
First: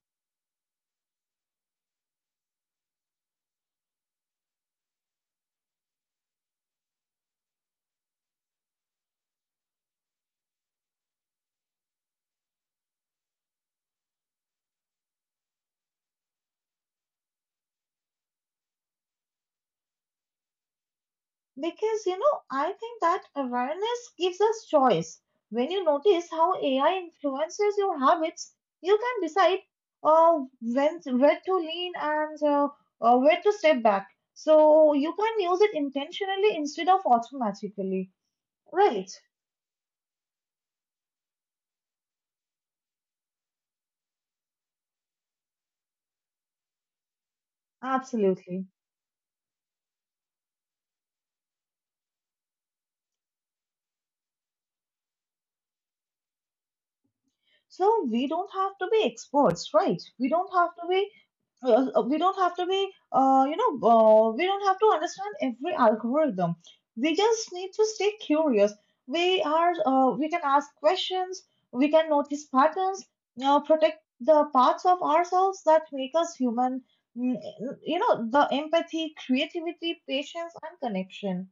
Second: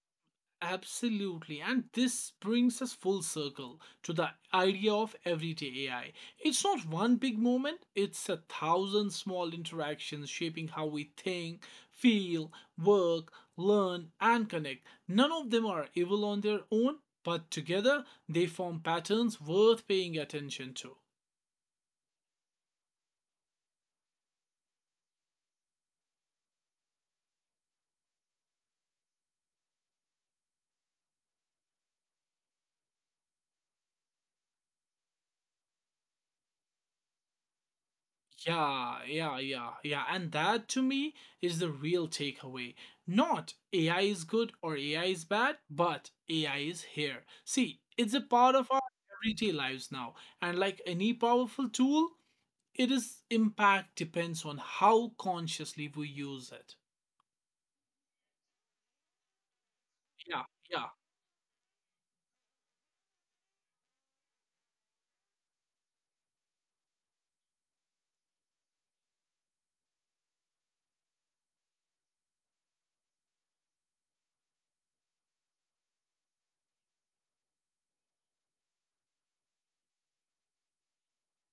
[SPEAKER 1] Absolutely. And this brings us full circle to the idea of everyday AI. It's not one big moment, it's a thousand small interactions shaping how we think, feel, work, learn, and connect. None of them are evil on their own, but together they form patterns worth paying attention to.
[SPEAKER 2] Because, you know, I think that awareness gives us choice. When you notice how AI influences your habits, you can decide when where to lean and where to step back. So you can use it intentionally instead of automatically.
[SPEAKER 1] Yeah,
[SPEAKER 2] Right,
[SPEAKER 1] yeah, yeah, yeah. And that to me is the real takeaway. Not AI is good or AI is bad, but AI is here. See, it's a part
[SPEAKER 2] absolutely.
[SPEAKER 1] of our everyday lives now. And like any powerful tool, it is impact depends on how consciously we use it.
[SPEAKER 2] So we don't have to be experts, right? We
[SPEAKER 1] Yeah,
[SPEAKER 2] don't have to
[SPEAKER 1] yeah.
[SPEAKER 2] be, we don't have to be, you know, We don't have to understand every algorithm. We just need to stay curious. We can ask questions. We can notice patterns. Protect the parts of ourselves that make us human. Mm, you know, the empathy, creativity, patience, and connection.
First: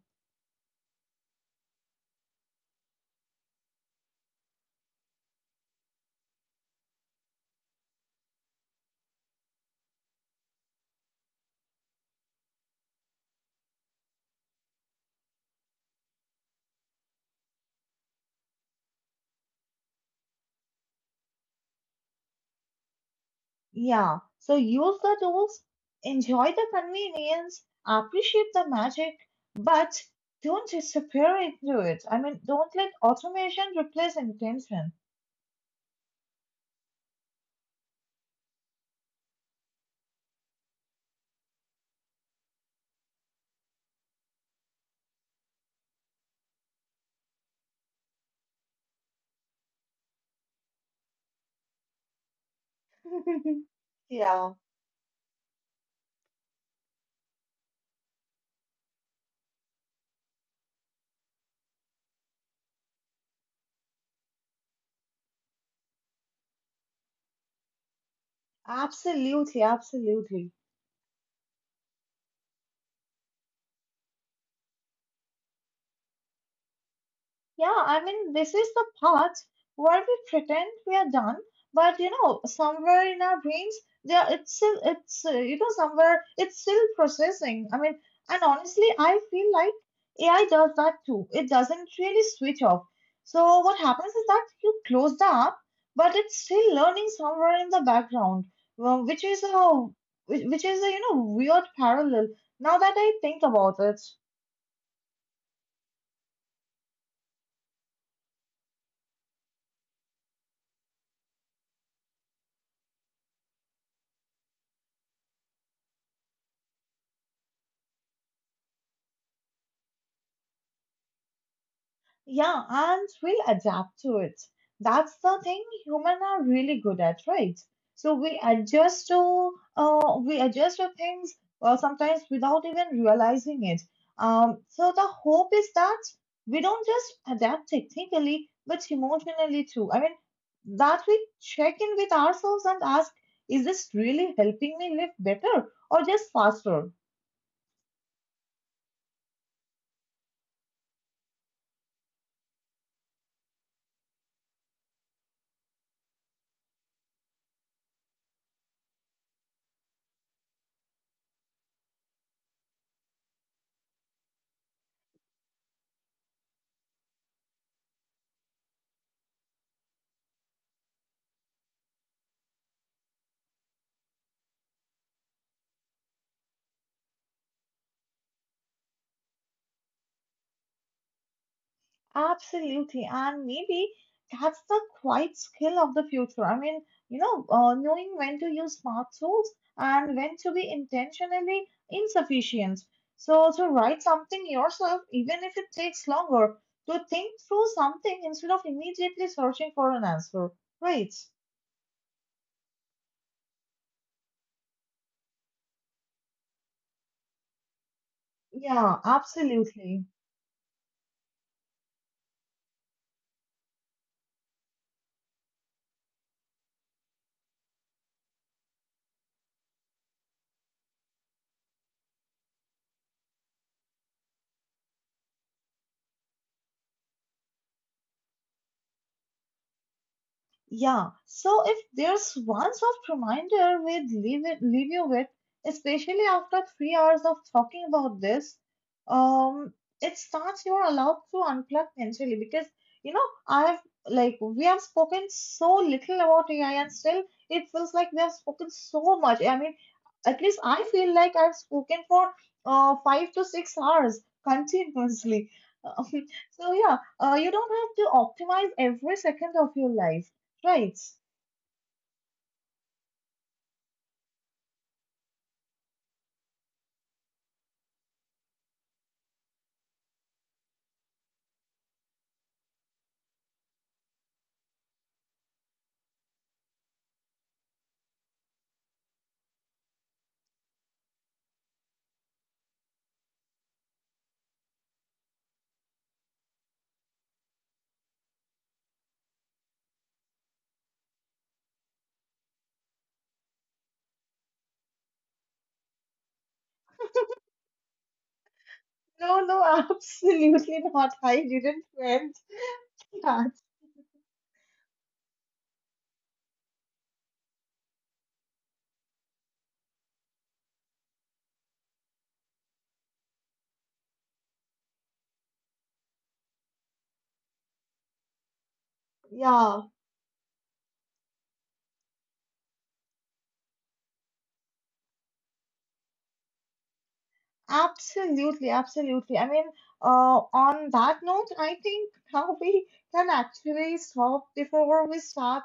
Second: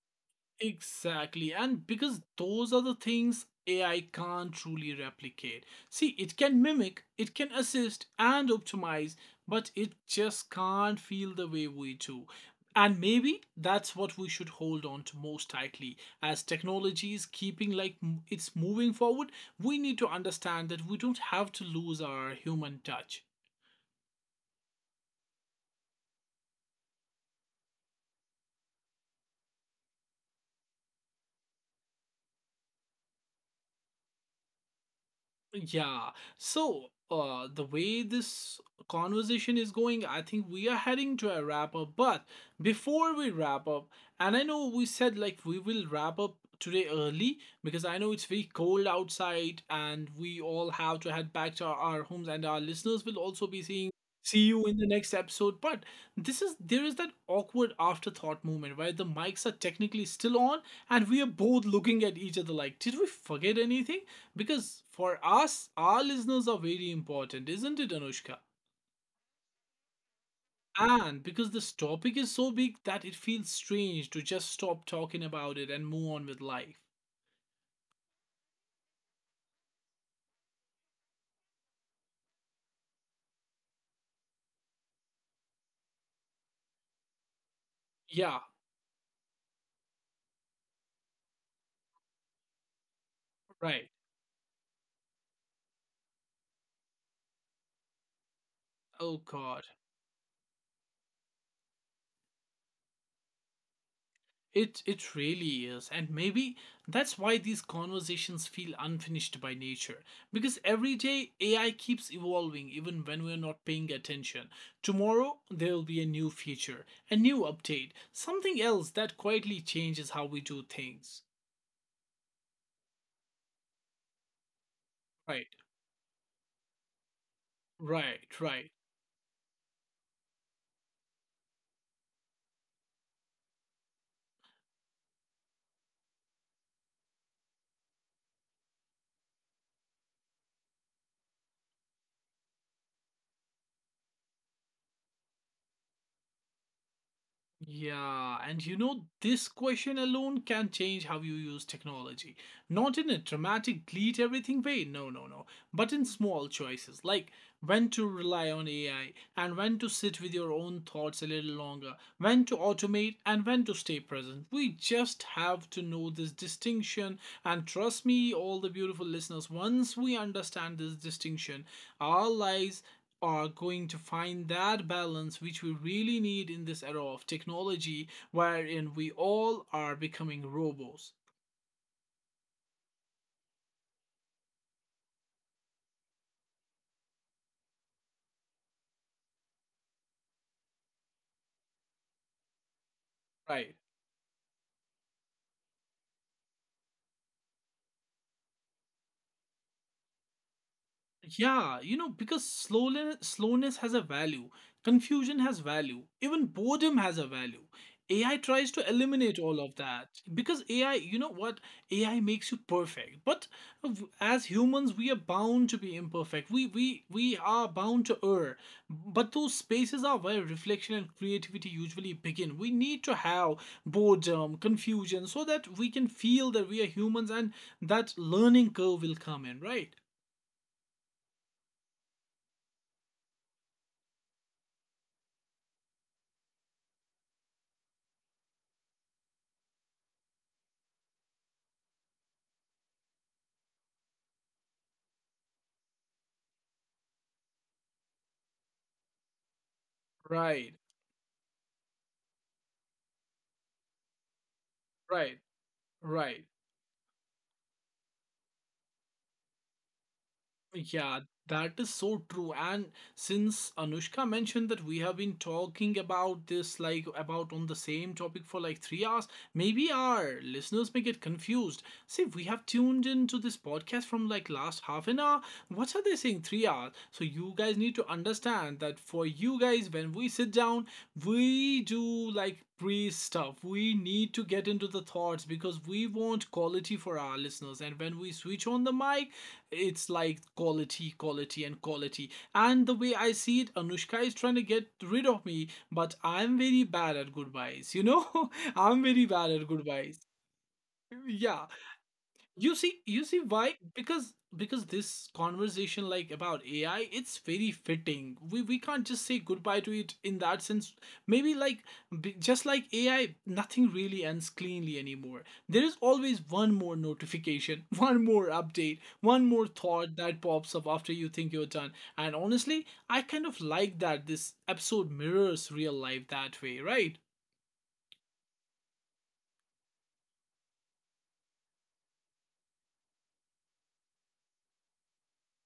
[SPEAKER 1] Exactly. And because those are the things AI can't truly replicate. See, it can mimic, it can assist and optimize, but it just can't feel the way we do. And maybe that's what we should hold on to most tightly. As technology is keeping like it's moving forward, we need to understand that we don't have to lose our human touch.
[SPEAKER 2] Yeah, so use the tools, enjoy the convenience, appreciate the magic, but don't disappear into it. I mean, don't let automation replace intention.
[SPEAKER 1] Yeah. So, the way this conversation is going, I think we are heading to a wrap up. But before we wrap up, and I know we said like we will wrap up today early because I know it's very cold outside and we all have to head back to our homes, and our listeners will also be seeing. See
[SPEAKER 2] Yeah,
[SPEAKER 1] you in the next episode. But this is there is that awkward afterthought moment where the mics are technically still on and we are both looking at each other like, did we forget anything? Because for us, our listeners are very important, isn't it, Anushka?
[SPEAKER 2] absolutely, absolutely.
[SPEAKER 1] And because this topic is so big that it feels strange to just stop talking about it and move on with life.
[SPEAKER 2] Yeah, I mean, this is the part where we pretend we are done, but you know, somewhere in our brains, there it's still it's you know, somewhere it's still processing. I mean,
[SPEAKER 1] Yeah,
[SPEAKER 2] and honestly, I feel like AI does that too. It doesn't really switch off. So what
[SPEAKER 1] right.
[SPEAKER 2] happens is that you close the app, but it's still learning somewhere in the background, well,
[SPEAKER 1] Oh
[SPEAKER 2] which is
[SPEAKER 1] God.
[SPEAKER 2] a which which is a, you know, weird parallel. Now that I think about it.
[SPEAKER 1] It really is. And maybe that's why these conversations feel unfinished by nature. Because every day AI keeps evolving even when we're not paying attention. Tomorrow there'll be a new feature, a new update, something else that quietly changes how we do things.
[SPEAKER 2] Yeah, ants will adapt to it. That's the
[SPEAKER 1] Right,
[SPEAKER 2] thing humans are really good at, right? So
[SPEAKER 1] right, right.
[SPEAKER 2] we adjust to things sometimes without even realizing it. So the hope is that we don't just adapt technically, but emotionally too. I mean, that we check in with ourselves and ask, is this really helping me live better or just faster?
[SPEAKER 1] Yeah, and you know, this question alone can change how you use technology. Not in a dramatic delete everything way, no, no, no, but in small choices like when to rely on AI, and when to sit with your own thoughts a little longer, when to automate, and when to stay present. We just have to know this distinction. And trust me, all the beautiful listeners, once we understand this distinction, our lives are going to find that balance which we really need in this era of technology, wherein we all are becoming robots.
[SPEAKER 2] Absolutely, and maybe that's the quiet skill of the future. I mean, you know, knowing when to use smart tools and when to be intentionally insufficient. So, to
[SPEAKER 1] Right.
[SPEAKER 2] write something yourself, even if it takes longer, to think through something instead of immediately searching for an answer. Right.
[SPEAKER 1] Yeah, you know, because slowness has a value, confusion has value, even boredom has a value. AI tries to
[SPEAKER 2] Yeah,
[SPEAKER 1] eliminate all of
[SPEAKER 2] absolutely.
[SPEAKER 1] that because AI, you know what, AI makes you perfect. But as humans, we are bound to be imperfect. We are bound to err. But those spaces are where reflection and creativity usually begin. We need to have boredom, confusion, so that we can feel that we are humans and that learning curve will come in, right?
[SPEAKER 2] Yeah, so if there's one soft reminder we'd leave you with, especially after 3 hours of talking about this, um, it starts you're allowed to unplug mentally because, you know, I've, like, we have spoken so little about AI and still it feels like we have spoken so much. I mean, at least
[SPEAKER 1] Right.
[SPEAKER 2] I feel like I've spoken for 5 to 6 hours
[SPEAKER 1] Right,
[SPEAKER 2] continuously. Um,
[SPEAKER 1] right.
[SPEAKER 2] so yeah, you don't have to optimize every second of your life. Right.
[SPEAKER 1] Yeah, that is so true. And since Anushka mentioned that we have been talking about this, like about on the same topic for like 3 hours, maybe our listeners may get confused. See, we have tuned into this podcast from like last half an hour. What are they saying? 3 hours. So you guys need to understand that for you guys, when we sit down, we do like pre stuff. We need to get into to the thoughts because we want quality for our listeners and when we switch on the mic it's like quality quality and quality and the way I see it Anushka is trying to get rid of me but I'm very bad at goodbyes you know I'm very
[SPEAKER 2] No,
[SPEAKER 1] bad
[SPEAKER 2] no,
[SPEAKER 1] at goodbyes
[SPEAKER 2] absolutely not. I
[SPEAKER 1] yeah
[SPEAKER 2] didn't meant
[SPEAKER 1] you see
[SPEAKER 2] that.
[SPEAKER 1] why? Because this conversation like about AI, it's very fitting. We can't just say goodbye to it in that sense. Maybe like just like AI, nothing really ends cleanly anymore. There is always one more notification, one more update, one more
[SPEAKER 2] Yeah,
[SPEAKER 1] thought that pops up after you think you're done. And honestly, I kind of like that this episode mirrors real life that way, right?
[SPEAKER 2] absolutely, absolutely. I mean, on that note, I think now we can actually stop before we start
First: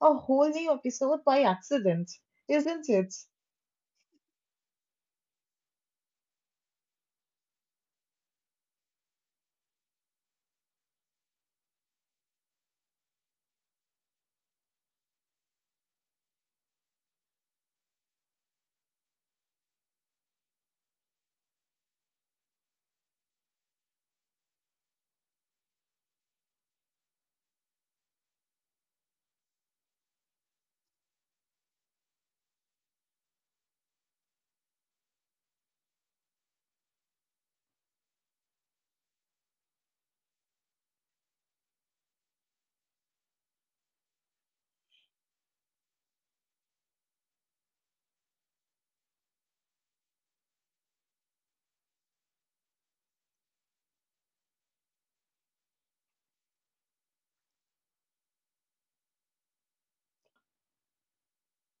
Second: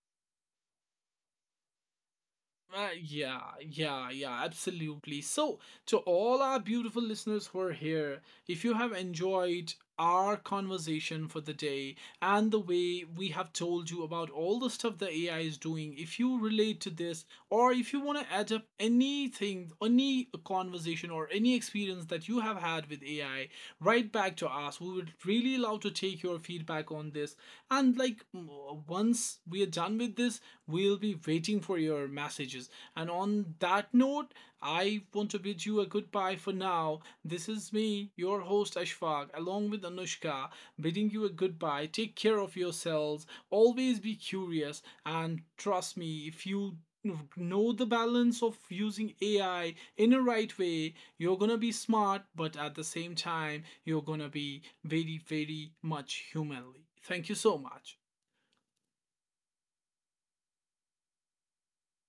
[SPEAKER 2] a whole new episode by accident, isn't it?
[SPEAKER 1] Yeah, yeah, yeah, absolutely. So, to all our beautiful listeners who are here, if you have enjoyed our conversation for the day and the way we have told you about all the stuff the AI is doing, if you relate to this, or if you want to add up anything, any conversation, or any experience that you have had with AI, write back to us. We would really love to take your feedback on this and like once we are done with this we'll be waiting for your messages and on that note I want to bid you a goodbye for now this is me your host Ashfaq along with Anushka bidding you a goodbye take care of yourselves always be curious and trust me if you know the balance of using AI in a right way you're gonna be smart, but at the same time, you're gonna be very, very much humanly. Thank you so much.